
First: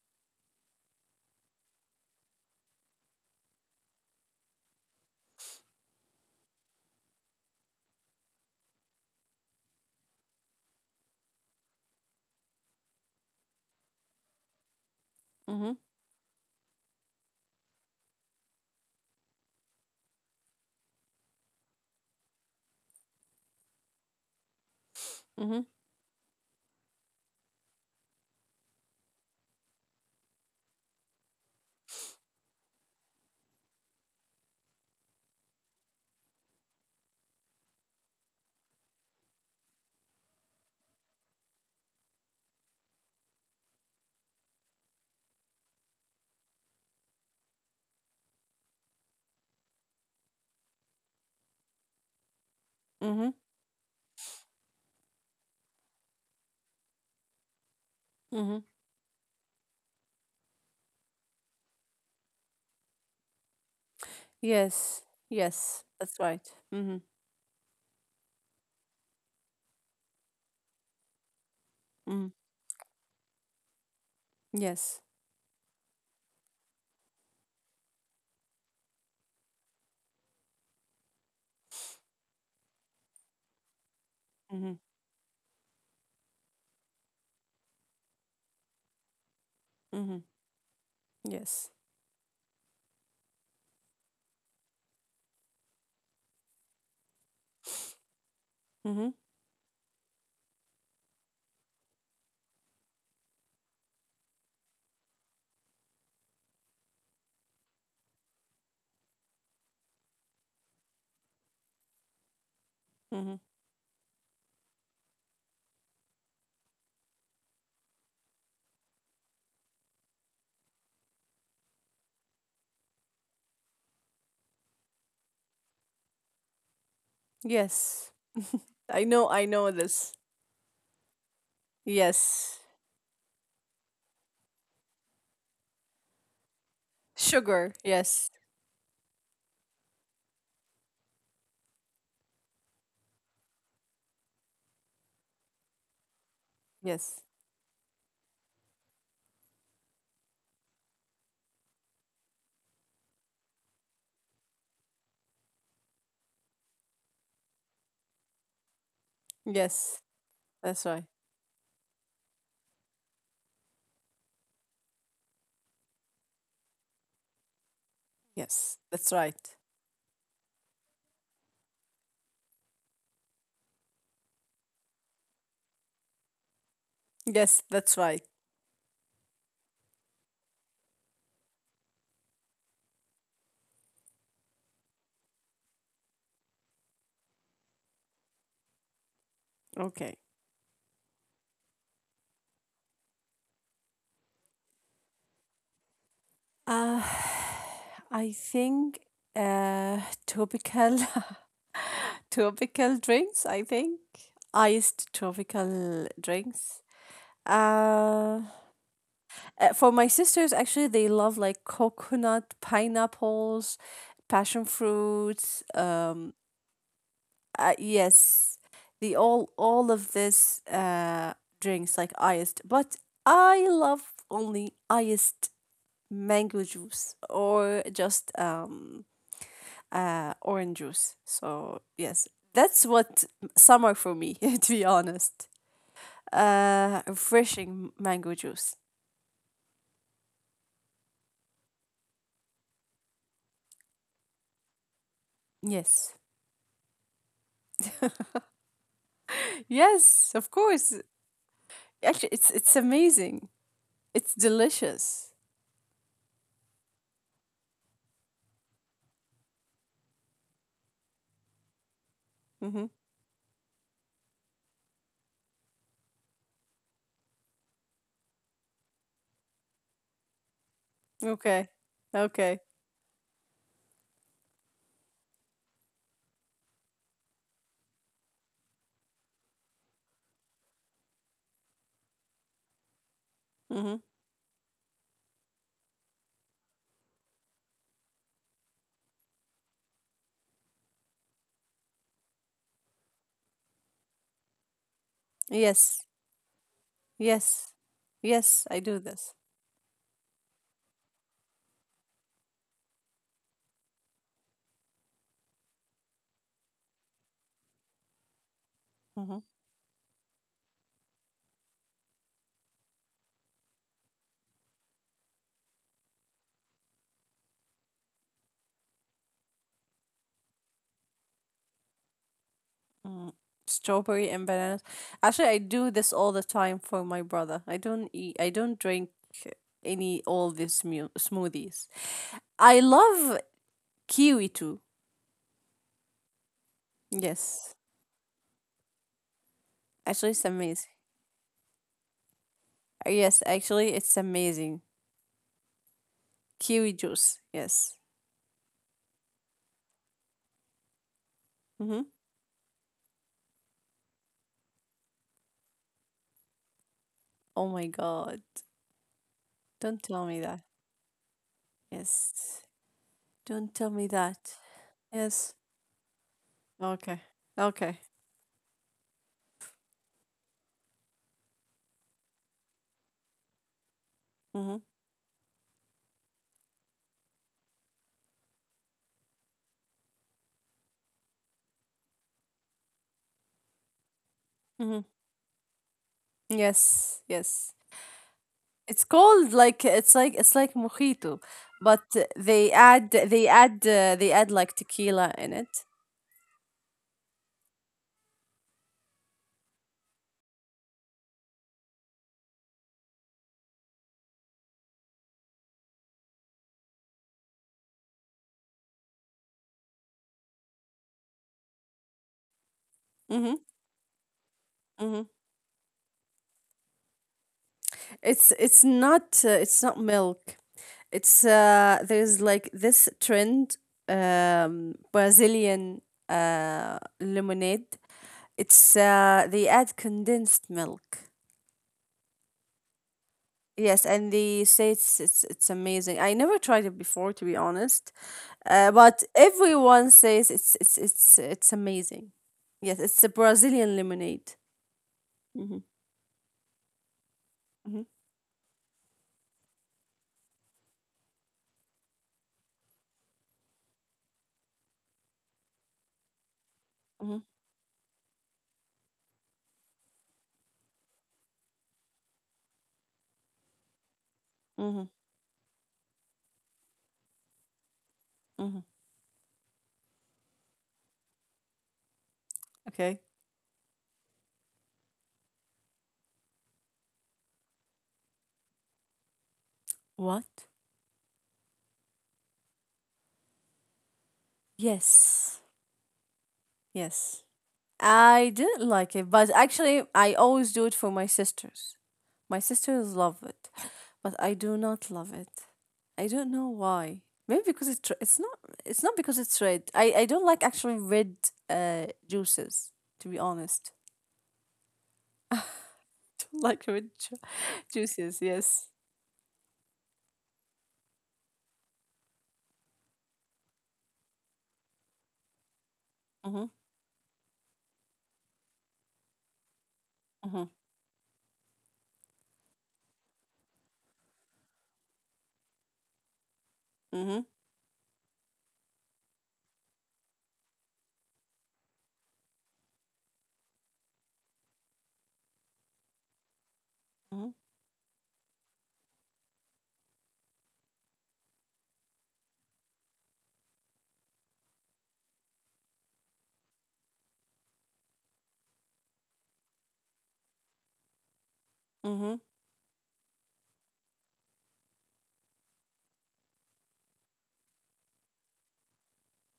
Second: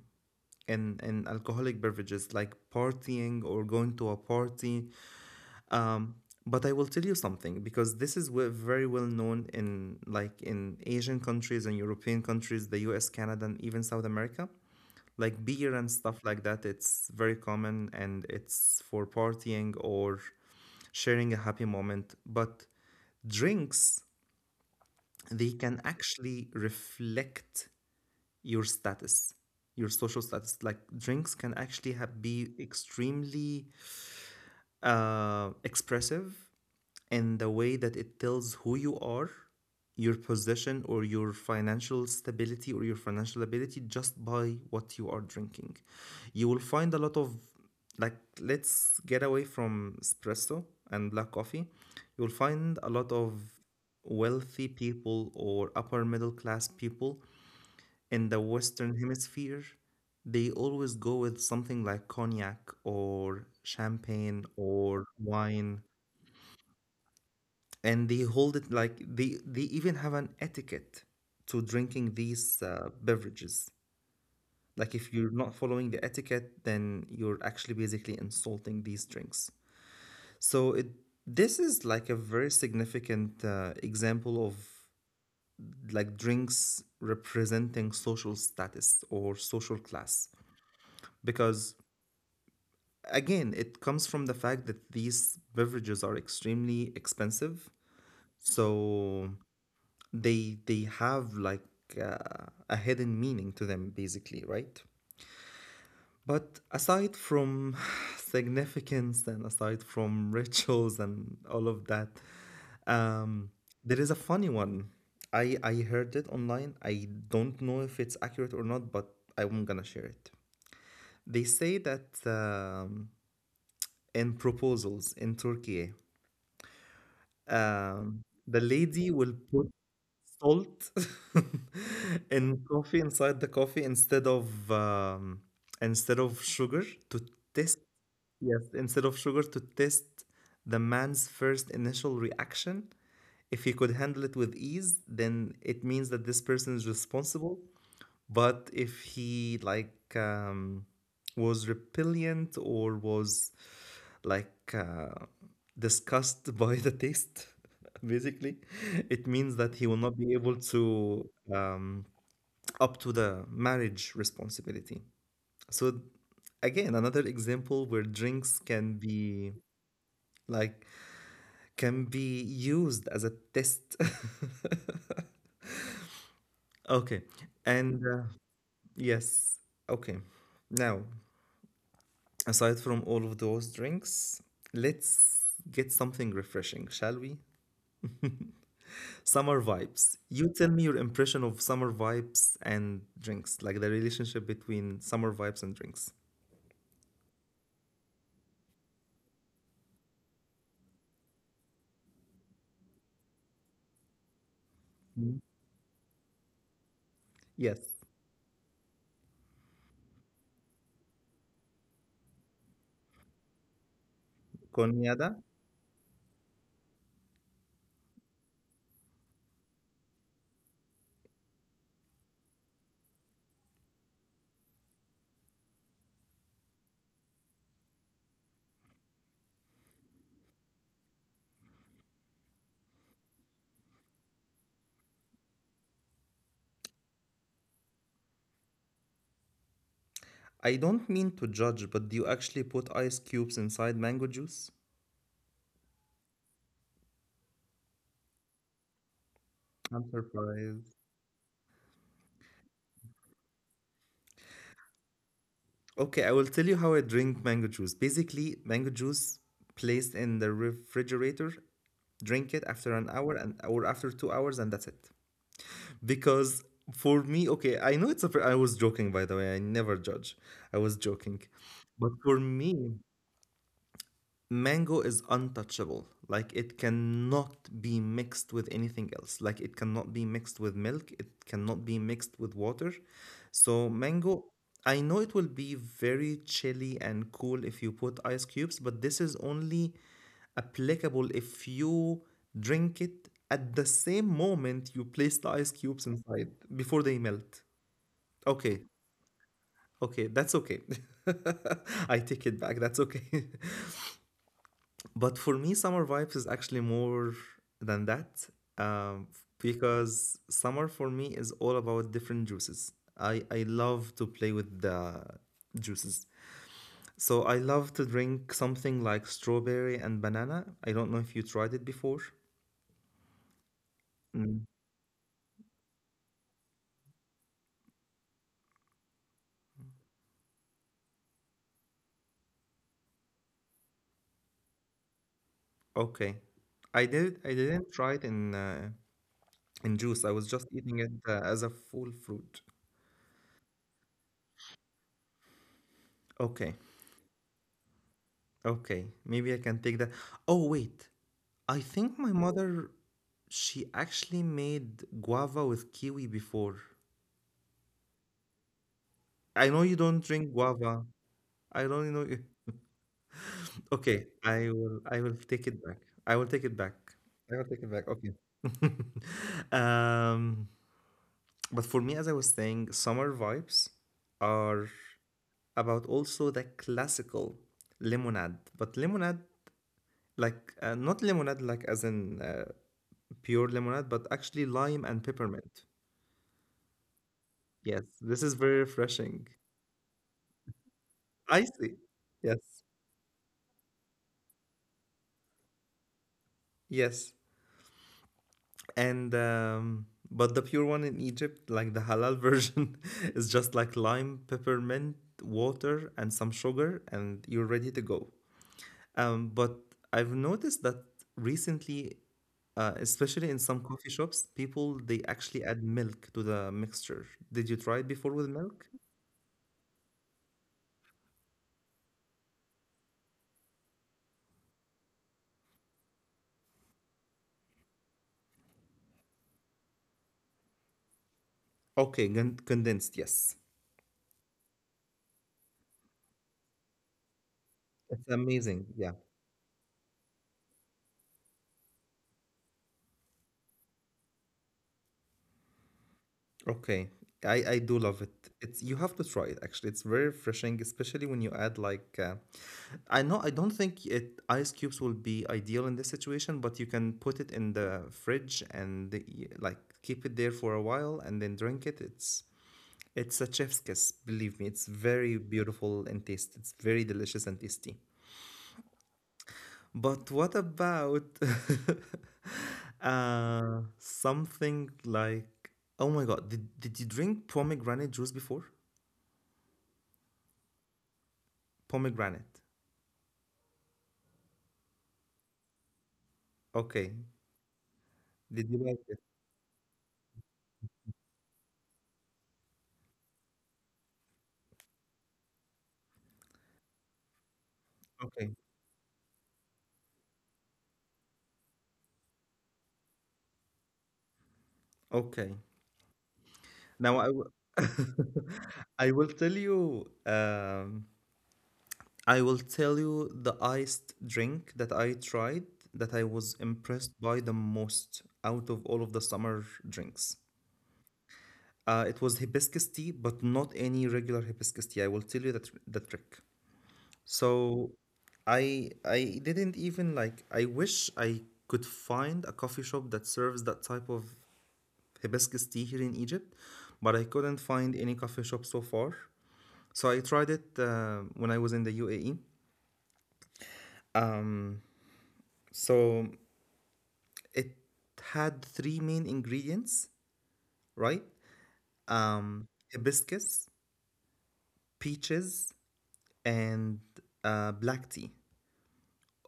Speaker 1: in in alcoholic beverages like partying or going to a party, um, but I will tell you something because this is we- very well known in like in Asian countries and European countries, the U S, Canada, and even South America. Like
Speaker 2: Mhm.
Speaker 1: beer and stuff like that, it's very common and it's for partying or sharing a happy moment. But drinks, they
Speaker 2: Mhm.
Speaker 1: can actually reflect your status, your social status. Like drinks can actually have, be extremely uh, expressive and the way that it tells who you are, your position, or your financial stability or your financial ability just by what you are drinking. You will find a lot of, like, let's get away from espresso and black coffee. You'll find a lot
Speaker 2: Mhm.
Speaker 1: of wealthy people or upper middle class people in the
Speaker 2: Mhm.
Speaker 1: Western Hemisphere. They always go with something like cognac or champagne
Speaker 2: Yes.
Speaker 1: or
Speaker 2: Yes.
Speaker 1: wine
Speaker 2: That's right. Mhm.
Speaker 1: and they hold it like they they even have an etiquette to
Speaker 2: Mhm.
Speaker 1: drinking these uh, beverages.
Speaker 2: Yes.
Speaker 1: Like if you're not following the etiquette, then you're actually basically insulting these drinks. So it this is like a very significant uh, example
Speaker 2: Mhm.
Speaker 1: of like drinks representing social status or social
Speaker 2: Mhm.
Speaker 1: class
Speaker 2: Yes.
Speaker 1: because again it comes from the fact that these beverages are extremely expensive.
Speaker 2: Mhm.
Speaker 1: So they they have like uh, a hidden meaning to them basically, right? But aside from significance and aside from rituals and all of that,
Speaker 2: Mhm.
Speaker 1: um there is a funny one. I i heard it online, I don't know if it's accurate or not, but I'm gonna share it. They say that um, in proposals in Turkey,
Speaker 2: Yes.
Speaker 1: um the
Speaker 2: I
Speaker 1: lady
Speaker 2: know, I
Speaker 1: will
Speaker 2: know
Speaker 1: put
Speaker 2: this.
Speaker 1: salt
Speaker 2: Yes.
Speaker 1: in coffee, inside the coffee, instead of um, instead of sugar to
Speaker 2: Sugar.
Speaker 1: test.
Speaker 2: Yes.
Speaker 1: Yes, instead of sugar to test the man's first initial reaction. If he could handle it with ease, then it means that this person is
Speaker 2: Yes.
Speaker 1: responsible. But if he like um, was repellent or was like uh, disgusted by the taste, basically, it means that he
Speaker 2: Yes.
Speaker 1: will not be able
Speaker 2: That's right.
Speaker 1: to, um, up to the marriage responsibility. So again, another example where drinks
Speaker 2: Yes.
Speaker 1: can
Speaker 2: That's right.
Speaker 1: be like can be used as a test. Okay,
Speaker 2: Yes, that's
Speaker 1: and
Speaker 2: right.
Speaker 1: uh, yes, okay. Now, aside from all of those drinks, let's get something refreshing, shall we? Summer
Speaker 2: Okay.
Speaker 1: vibes. You tell me your impression of summer vibes and drinks, like the relationship between summer vibes and drinks.
Speaker 2: Uh I think uh tropical tropical drinks, I think. Iced
Speaker 1: Mhm.
Speaker 2: tropical drinks.
Speaker 1: Yes.
Speaker 2: Uh Uh, for my sisters, actually, they love like coconut, pineapples, passion
Speaker 1: Konyada?
Speaker 2: fruits. Um, uh, yes, the all all of this uh drinks like iced, but I love only iced mango juice or just um uh orange juice. So yes, that's what summer for me, to be honest. Uh, refreshing mango juice.
Speaker 1: I don't mean to judge, but do you actually put ice cubes inside mango juice?
Speaker 2: Yes.
Speaker 1: I'm
Speaker 2: Yes, of course.
Speaker 1: surprised.
Speaker 2: Actually, it's it's amazing. It's delicious.
Speaker 1: Okay, I will tell you how I drink mango juice. Basically, mango juice placed in the refrigerator, drink it
Speaker 2: Mm-hmm.
Speaker 1: after an hour and or after two hours, and that's it. Because for me, okay, I know it's a. fr- I was joking, by the way. I never judge. I was joking,
Speaker 2: Okay.
Speaker 1: but for
Speaker 2: Okay.
Speaker 1: me, mango is untouchable, like it cannot be mixed with anything else, like it cannot be mixed with milk, it cannot be mixed with water. So
Speaker 2: Mm-hmm.
Speaker 1: mango, I know it will be very chilly and cool if you put ice cubes, but this is only applicable if you drink it at the same moment you place the ice
Speaker 2: Yes.
Speaker 1: cubes inside before they melt.
Speaker 2: Yes. Yes, I
Speaker 1: Okay,
Speaker 2: do this.
Speaker 1: okay, that's okay. I take it back, that's okay. But for me, summer vibes is actually more than that,
Speaker 2: Mm-hmm.
Speaker 1: um, because summer for me is all about different juices. I, I love to play with the juices. So I love to drink something like strawberry and banana. I don't know if you tried it before.
Speaker 2: Mm. Strawberry and
Speaker 1: Mm.
Speaker 2: bananas. Actually, I do this all the time for my brother. I don't eat. I don't drink any all these mu- smoothies. I love kiwi too.
Speaker 1: Okay. I did I
Speaker 2: Yes.
Speaker 1: didn't try it in uh, in
Speaker 2: Actually,
Speaker 1: juice. I
Speaker 2: it's
Speaker 1: was just
Speaker 2: amazing.
Speaker 1: eating it uh, as a full fruit.
Speaker 2: Yes, actually, it's amazing.
Speaker 1: Okay.
Speaker 2: Kiwi juice. Yes.
Speaker 1: Okay. Maybe I can take that. Oh, wait. I
Speaker 2: Mm-hmm.
Speaker 1: think my mother, she actually made guava with kiwi before.
Speaker 2: Oh my God.
Speaker 1: I know you
Speaker 2: Don't tell
Speaker 1: don't
Speaker 2: me
Speaker 1: drink
Speaker 2: that.
Speaker 1: guava. I don't know. You.
Speaker 2: Yes. Don't tell me
Speaker 1: Okay,
Speaker 2: that.
Speaker 1: I will. I will
Speaker 2: Yes.
Speaker 1: take it back. I will take it back.
Speaker 2: Okay.
Speaker 1: I will take
Speaker 2: Okay.
Speaker 1: it back. Okay. um, but for me, as I was saying, summer vibes
Speaker 2: Mm-hmm.
Speaker 1: are about also the classical lemonade. But lemonade, like uh, not lemonade like, as in uh, pure lemonade, but actually
Speaker 2: Mm-hmm.
Speaker 1: lime and peppermint.
Speaker 2: Yes. Yes.
Speaker 1: Yes, this is very
Speaker 2: It's called
Speaker 1: refreshing.
Speaker 2: like it's like it's like mojito,
Speaker 1: I see.
Speaker 2: but uh,
Speaker 1: Yes.
Speaker 2: they add they add uh, they add like tequila in it.
Speaker 1: Yes. And um but the pure one in Egypt, like the halal version, is just like lime, peppermint, water, and some sugar, and you're ready to go. Um, but I've noticed that recently, uh, especially
Speaker 2: Mm-hmm.
Speaker 1: in some coffee shops, people
Speaker 2: Mm-hmm.
Speaker 1: they actually add milk to the mixture. Did you try it before with
Speaker 2: It's it's
Speaker 1: milk?
Speaker 2: not uh, it's not milk. It's uh There's like this trend, um Brazilian uh lemonade. It's uh, They add condensed milk.
Speaker 1: Okay, con- condensed, yes.
Speaker 2: Yes, and they say it's it's it's amazing. I never tried it before, to be honest,
Speaker 1: It's
Speaker 2: uh,
Speaker 1: amazing.
Speaker 2: but
Speaker 1: Yeah.
Speaker 2: everyone says it's it's it's it's amazing. Yes, it's a Brazilian lemonade. Mm-hmm,
Speaker 1: Okay. I, I
Speaker 2: mm-hmm,
Speaker 1: do love it. It's, you have to try it actually. It's very refreshing, especially when you add like uh, I know I don't think it ice cubes will be ideal in this situation, but you can
Speaker 2: mm-hmm,
Speaker 1: put it in the fridge and the- like keep it there for a while and then drink it. It's it's a chef's kiss, believe me. It's
Speaker 2: mm-hmm,
Speaker 1: very beautiful and tasty. It's very delicious and tasty.
Speaker 2: mm-hmm.
Speaker 1: But what about
Speaker 2: Okay.
Speaker 1: uh, something like, oh my God, did, did you drink pomegranate juice before?
Speaker 2: What?
Speaker 1: Pomegranate.
Speaker 2: Yes.
Speaker 1: Okay.
Speaker 2: Yes. I didn't
Speaker 1: Did you
Speaker 2: like
Speaker 1: like
Speaker 2: it,
Speaker 1: it?
Speaker 2: but actually, I always do it for my sisters. My sisters love it, but I do not love it. I don't know why. Maybe because it's re- it's not
Speaker 1: Okay.
Speaker 2: it's not because it's red. I I don't like actually red uh juices. To be honest,
Speaker 1: Okay.
Speaker 2: don't like red
Speaker 1: Now
Speaker 2: ju-
Speaker 1: I will
Speaker 2: juices. Yes.
Speaker 1: I will tell you um, I will tell you the iced drink that I tried that I was
Speaker 2: Mhm.
Speaker 1: impressed by the most out of all of the summer drinks.
Speaker 2: Mhm.
Speaker 1: Uh, it was hibiscus tea, but not any regular hibiscus tea. I will tell you that the trick.
Speaker 2: Mhm.
Speaker 1: So I I didn't even like, I wish I could find a coffee shop that serves that type of hibiscus tea here in Egypt, but I
Speaker 2: Mhm.
Speaker 1: couldn't find any coffee shop so far. So I tried it uh, when I was in the U A E. So it had three main ingredients, right?
Speaker 2: Mhm.
Speaker 1: Um, hibiscus, peaches, and uh, black tea,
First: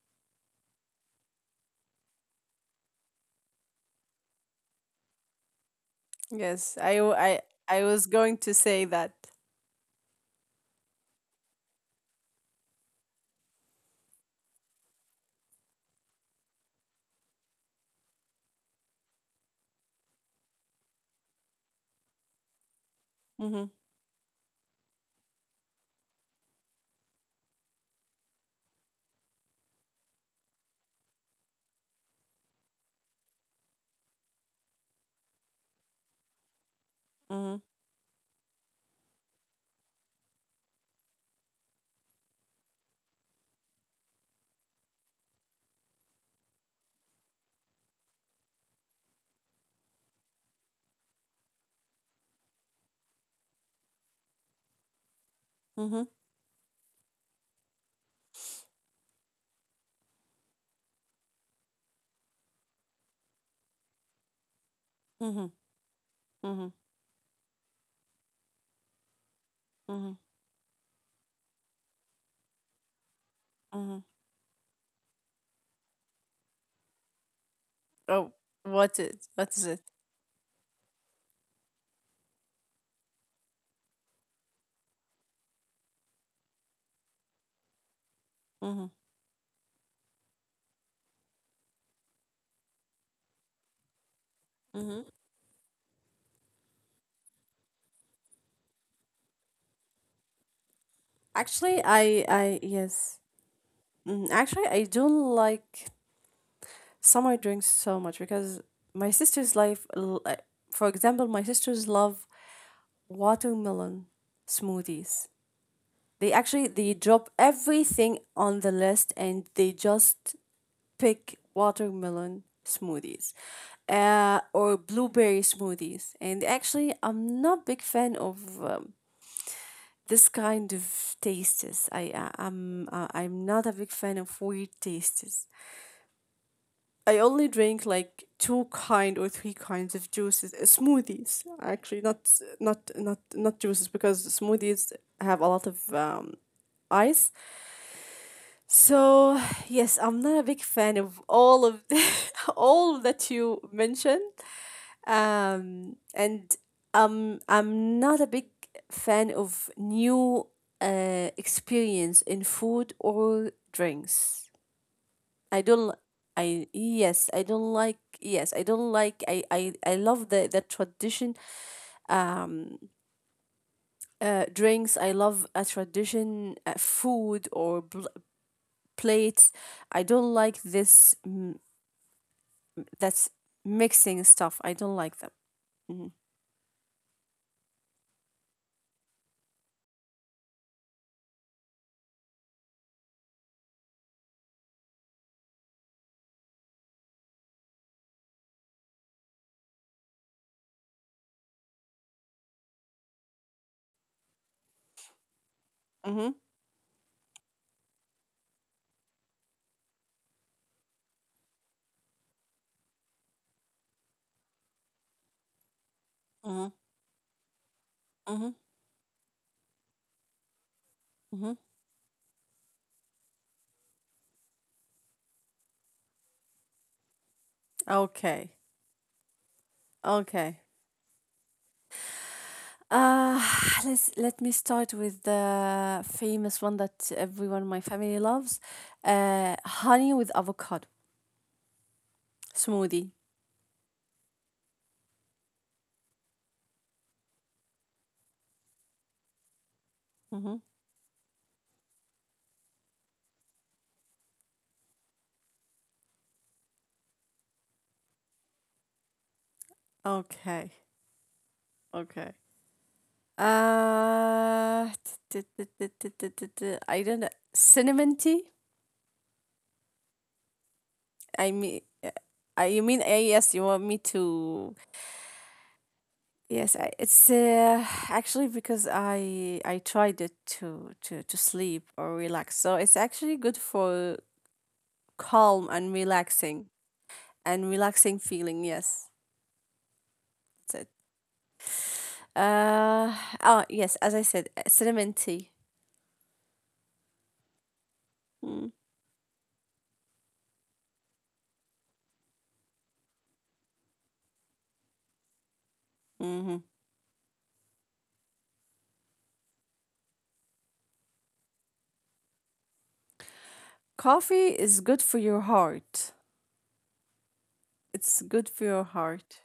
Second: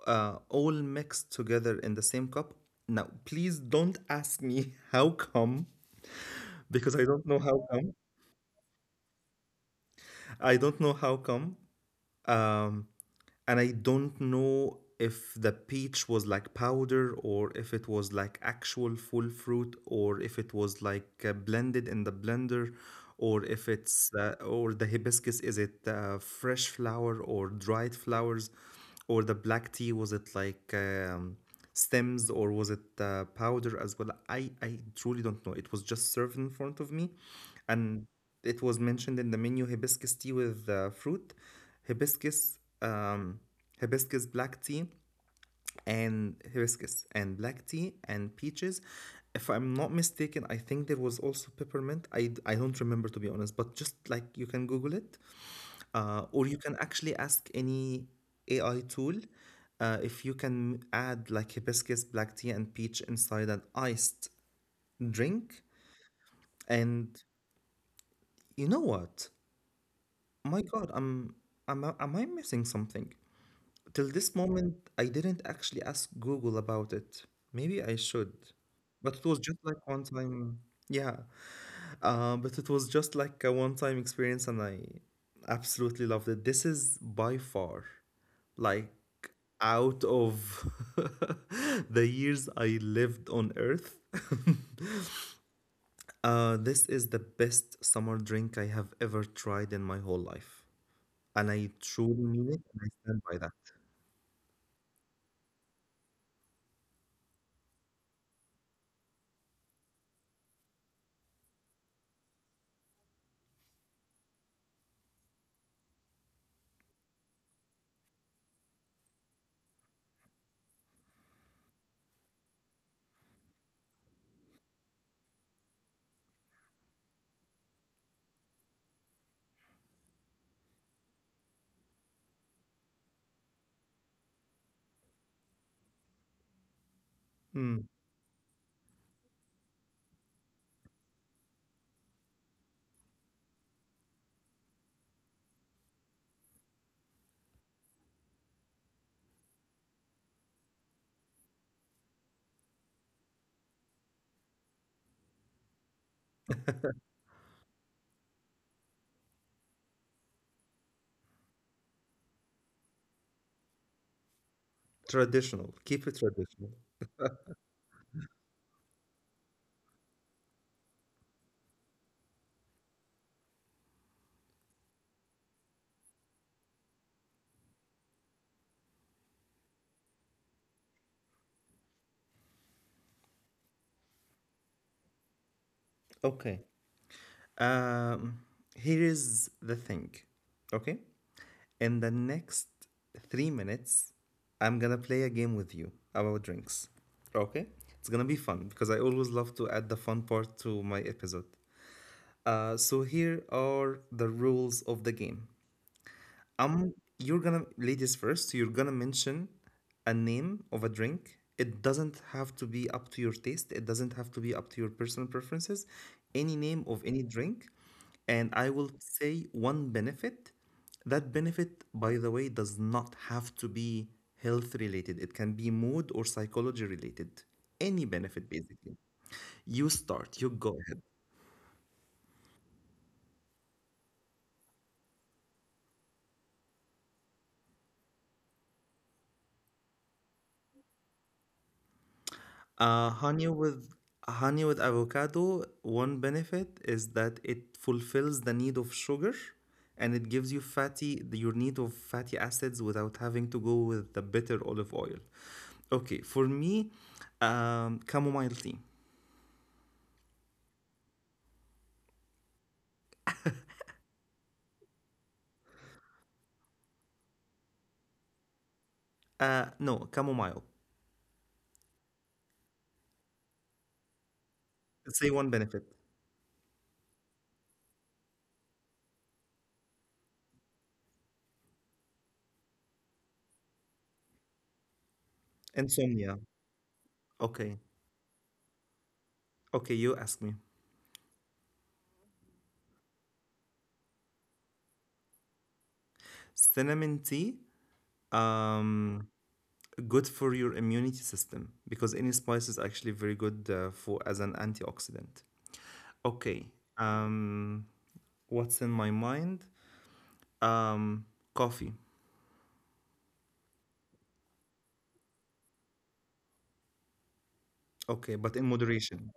Speaker 1: uh, all mixed together in the same cup. Now, please don't ask me how come,
Speaker 2: Yes. I
Speaker 1: because I
Speaker 2: w-
Speaker 1: don't know
Speaker 2: I
Speaker 1: how
Speaker 2: I
Speaker 1: come.
Speaker 2: was going to say that.
Speaker 1: I don't know how come. Um, and I don't know if the peach was like powder, or if it was like actual full fruit, or if it was like uh, blended in the blender, or
Speaker 2: Mhm.
Speaker 1: if it's uh, or the hibiscus, is it uh, fresh flower or dried flowers? Or the black tea, was it like um, stems, or was it uh, powder as well? I, I truly don't know. It was just served in front of me,
Speaker 2: Mhm.
Speaker 1: and it was mentioned in the menu hibiscus tea with uh, fruit, hibiscus, um, hibiscus black tea, and hibiscus and black tea and peaches. If I'm not mistaken, I think there was also peppermint. I, I don't remember, to be honest, but just like, you can Google it.
Speaker 2: Mhm.
Speaker 1: Uh, or you can actually ask any A I tool uh, if you can add like hibiscus, black tea, and peach inside an iced
Speaker 2: Mhm.
Speaker 1: drink.
Speaker 2: Mhm.
Speaker 1: And you know what?
Speaker 2: Mhm.
Speaker 1: My God, I'm, I am am I missing something?
Speaker 2: Mhm.
Speaker 1: Till this moment, I didn't actually ask Google about it. Maybe I
Speaker 2: Oh,
Speaker 1: should,
Speaker 2: what
Speaker 1: but
Speaker 2: is
Speaker 1: it was
Speaker 2: what is
Speaker 1: just
Speaker 2: it?
Speaker 1: like one time. Yeah. Uh, but it was just like a one-time experience, and I absolutely loved it. This is by far,
Speaker 2: Mm-hmm.
Speaker 1: like, out of the years I lived on Earth,
Speaker 2: Mm-hmm.
Speaker 1: uh, this is the best summer drink I have ever tried in my whole life, and
Speaker 2: Actually,
Speaker 1: I
Speaker 2: I
Speaker 1: truly
Speaker 2: I
Speaker 1: mean it, and I
Speaker 2: yes.
Speaker 1: stand by that.
Speaker 2: Hmm. Actually, I don't like summer drinks so much because my sister's life. l- uh, For example, my sisters love watermelon smoothies. They actually they drop everything on the list and they just pick watermelon smoothies, uh, or blueberry smoothies. And actually, I'm not big fan of um, this kind of tastes. I I- I'm uh, I'm not a big fan of weird tastes. I only drink
Speaker 1: Mm,
Speaker 2: like two kind or three kinds of juices, uh, smoothies actually, not not not not juices, because smoothies have a lot of um, ice. So yes, I'm not a big fan of all of all that you mentioned. Um, and um, I'm not a big fan of new uh, experience in food or drinks. I
Speaker 1: traditional,
Speaker 2: don't. li-
Speaker 1: keep it
Speaker 2: I
Speaker 1: traditional.
Speaker 2: yes. I don't like. Yes, I don't like. I I, I love the the tradition. Um, uh, Drinks. I love a tradition. Uh, food or bl- plates. I don't like this. Mm, that's mixing stuff. I don't like them. Mm-hmm.
Speaker 1: Okay. Um, Here is the thing. Okay. In the next three minutes, I'm gonna play a game with you about drinks. Okay? It's gonna be fun because I always love to add the fun part to my episode. Uh, so here are the rules of the game.
Speaker 2: Mm-hmm.
Speaker 1: Um, you're gonna, ladies first, you're gonna mention a name of a drink. It doesn't have to be up to your taste, it doesn't have to be up to your personal preferences. Any name of any drink,
Speaker 2: Mm-hmm.
Speaker 1: and I will say one benefit. That
Speaker 2: Mm-hmm.
Speaker 1: benefit, by the way, does not have to be health related, it can be mood or psychology related. Any
Speaker 2: Okay.
Speaker 1: benefit, basically. You start,
Speaker 2: Okay.
Speaker 1: you go ahead.
Speaker 2: Uh, let's let me start with the famous one that everyone in my family loves. Uh, honey with avocado smoothie.
Speaker 1: Uh, honey with honey with avocado, one benefit is that it fulfills the need of sugar, and
Speaker 2: Mm-hmm.
Speaker 1: it gives you fatty your need of fatty acids without having to go with the bitter olive oil. Okay, for me, um, chamomile tea.
Speaker 2: Okay. Okay. Uh, t- t- t- t- t- t- t- I don't know. Cinnamon tea?
Speaker 1: Uh, no, chamomile.
Speaker 2: I mean, uh, I you mean, uh, yes, you want me to.
Speaker 1: Say one benefit.
Speaker 2: Yes, I, it's uh, actually because I I tried it to to to sleep or relax. So it's actually good for calm and
Speaker 1: Insomnia.
Speaker 2: relaxing, and
Speaker 1: Okay.
Speaker 2: relaxing feeling. Yes,
Speaker 1: Okay, you ask me.
Speaker 2: that's it. Uh, oh, yes, as I said, uh, cinnamon tea.
Speaker 1: Cinnamon tea,
Speaker 2: Mm,
Speaker 1: um, good for your immunity system because any spice is actually very good uh, for, as an antioxidant.
Speaker 2: mhm.
Speaker 1: Okay. Um, what's in my mind? Um, Coffee.
Speaker 2: Coffee is good for your heart. It's
Speaker 1: Okay,
Speaker 2: good
Speaker 1: but
Speaker 2: for
Speaker 1: in
Speaker 2: your heart.
Speaker 1: moderation.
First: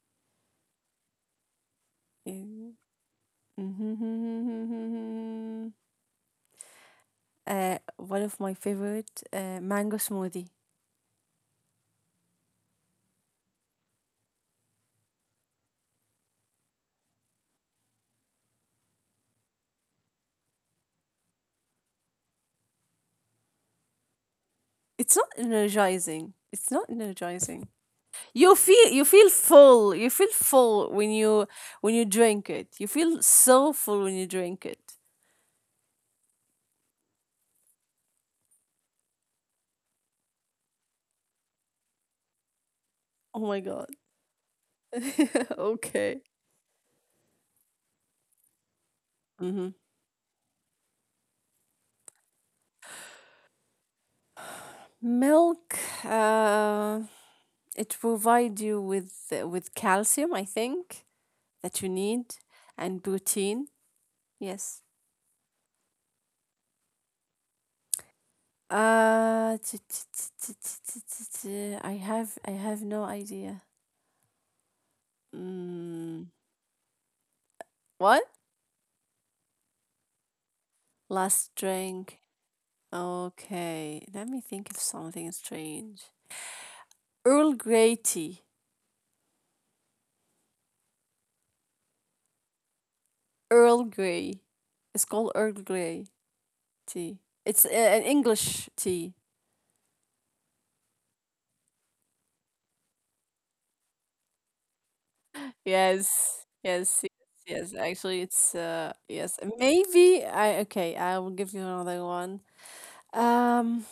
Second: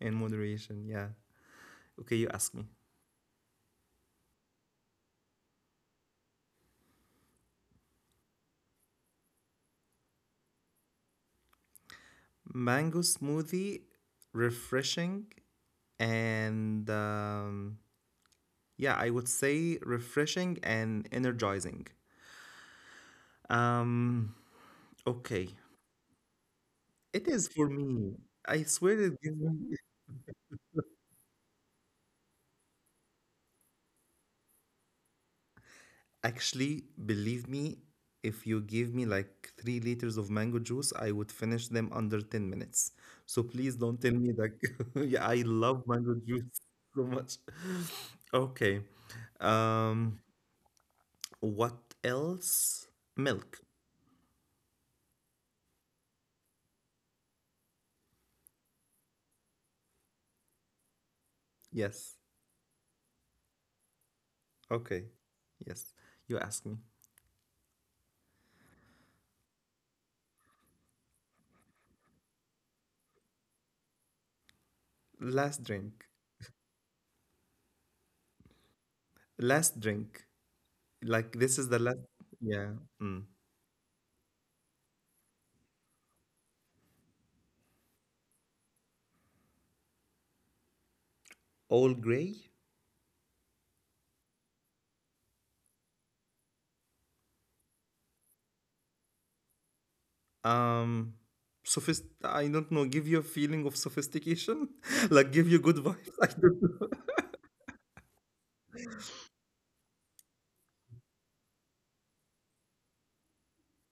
Speaker 1: In moderation, yeah. Okay, you ask me.
Speaker 2: Mm. Uh, one of my favorite uh, mango smoothie.
Speaker 1: Mango smoothie, refreshing, and um, yeah, I would say refreshing and energizing. Um,
Speaker 2: It's not
Speaker 1: okay.
Speaker 2: energizing. It's not
Speaker 1: It is for
Speaker 2: energizing.
Speaker 1: me.
Speaker 2: You
Speaker 1: I
Speaker 2: feel
Speaker 1: swear
Speaker 2: you
Speaker 1: it
Speaker 2: feel
Speaker 1: gives me.
Speaker 2: full. You feel full when you when you drink it. You feel so full when you drink it.
Speaker 1: Actually, believe me, if you give me like three liters of mango juice, I would finish them under ten minutes.
Speaker 2: Oh
Speaker 1: So
Speaker 2: my
Speaker 1: please
Speaker 2: god.
Speaker 1: don't tell me that. yeah, I love mango
Speaker 2: Okay.
Speaker 1: juice so much. Okay.
Speaker 2: Hmm.
Speaker 1: Um, what else? Milk.
Speaker 2: Milk, uh, it provides you with uh, with calcium, I think, that you
Speaker 1: Yes.
Speaker 2: need, and protein. Yes.
Speaker 1: Okay. Yes. You ask me.
Speaker 2: Uh, t- t- t- t- t- t- t- t- I have I have no idea.
Speaker 1: Last drink.
Speaker 2: Mm, what?
Speaker 1: Last drink. Like
Speaker 2: Last
Speaker 1: this is the last.
Speaker 2: drink.
Speaker 1: Yeah. Mm.
Speaker 2: Okay, let me think of something strange. Earl Grey tea.
Speaker 1: All gray?
Speaker 2: Earl Grey. It's called Earl Grey. Tea. It's a- an English tea.
Speaker 1: um sophist I don't know, give you a feeling of sophistication, like give you good vibes. I
Speaker 2: Yes,
Speaker 1: don't know.
Speaker 2: yes, yes, yes. Actually, it's uh, yes. Maybe I Okay. I will give you another one. Um,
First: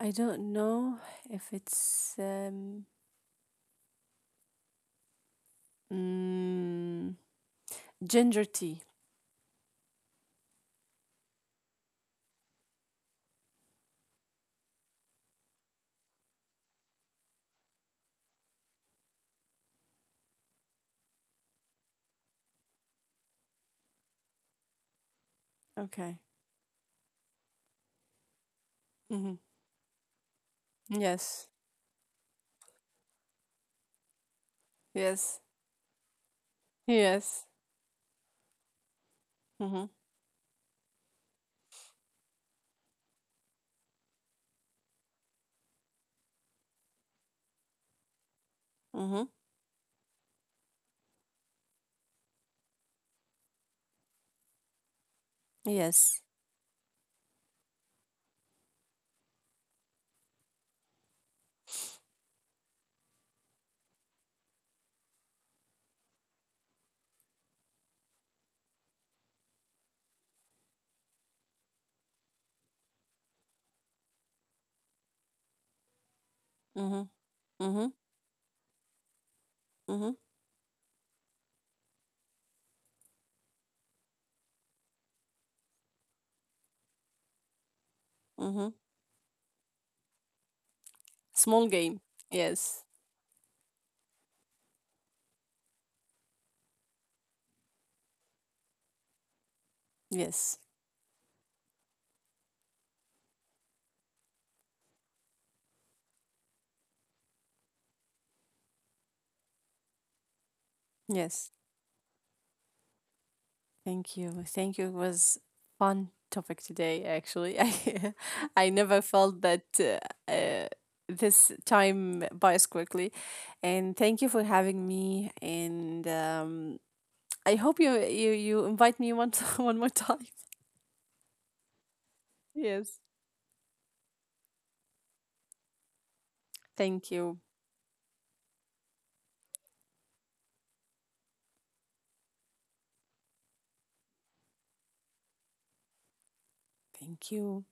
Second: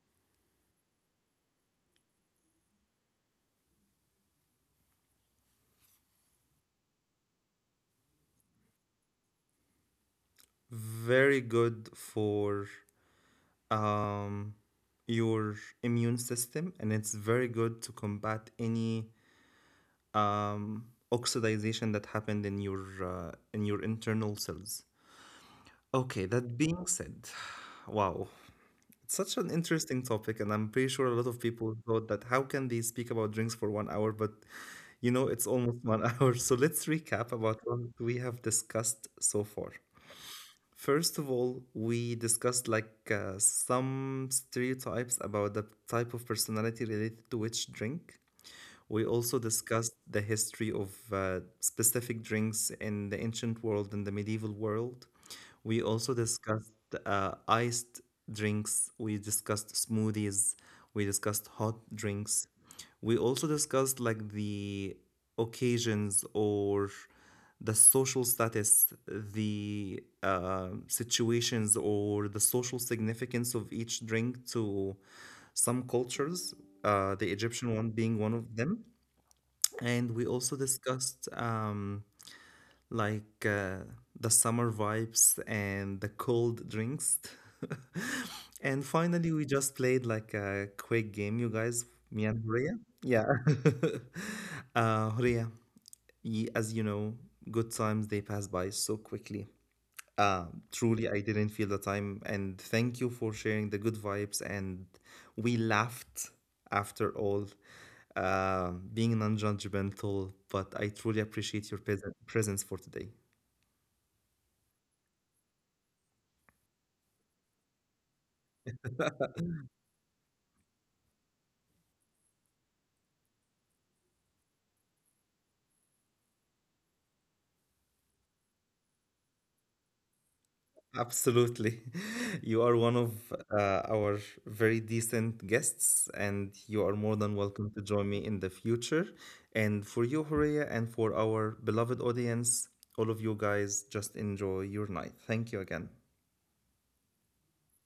Speaker 2: I don't know if it's um, mm, ginger tea.
Speaker 1: Very good for um your immune system, and it's very good to combat any um oxidation that happened in your uh, in your internal cells.
Speaker 2: Okay.
Speaker 1: Okay, that being said, wow. Such
Speaker 2: Mm-hmm.
Speaker 1: an interesting topic, and I'm pretty sure a lot of
Speaker 2: Yes.
Speaker 1: people thought that how can they speak about drinks for one hour? But you know,
Speaker 2: Yes.
Speaker 1: it's almost one hour. So let's recap
Speaker 2: Yes.
Speaker 1: about what we have discussed so far.
Speaker 2: Mm-hmm.
Speaker 1: First of all, we discussed like uh, some stereotypes about the type of personality related to which drink. We
Speaker 2: Mm-hmm.
Speaker 1: also discussed the history of uh, specific drinks in the ancient world and the medieval world. We also
Speaker 2: Yes.
Speaker 1: discussed uh, iced drinks. We discussed smoothies. We discussed hot drinks. We also discussed like the occasions or the social status, the uh, situations or the social significance of each drink to some cultures, uh,
Speaker 2: Mm-hmm.
Speaker 1: the Egyptian one
Speaker 2: Mm-hmm.
Speaker 1: being one of them. And we
Speaker 2: Mm-hmm.
Speaker 1: also discussed um, like uh, the summer vibes and the cold drinks. And
Speaker 2: Mm-hmm.
Speaker 1: finally, we just played like a quick game, you guys,
Speaker 2: Small game.
Speaker 1: me and Horia.
Speaker 2: Yes.
Speaker 1: Yeah. uh, Horia, y- as you know, good times they pass by so quickly. Uh,
Speaker 2: Yes.
Speaker 1: truly, I didn't feel the time. And thank you for sharing the good vibes. And we laughed, after all, uh, being non judgmental. But I truly appreciate
Speaker 2: Yes.
Speaker 1: your pres- presence for today.
Speaker 2: Thank you. Thank you. It was fun topic today, actually. I I never felt that uh, uh, this time bias quickly. And thank you for having me. And um, I hope you you you invite me one one more time.
Speaker 1: Absolutely. You are one
Speaker 2: Yes.
Speaker 1: of uh, our very decent guests, and you are more
Speaker 2: Thank
Speaker 1: than
Speaker 2: you.
Speaker 1: welcome to join me in the future. And for you, Horea, and for our beloved audience, all of you guys, just enjoy your night. Thank you again.
Speaker 2: Thank you.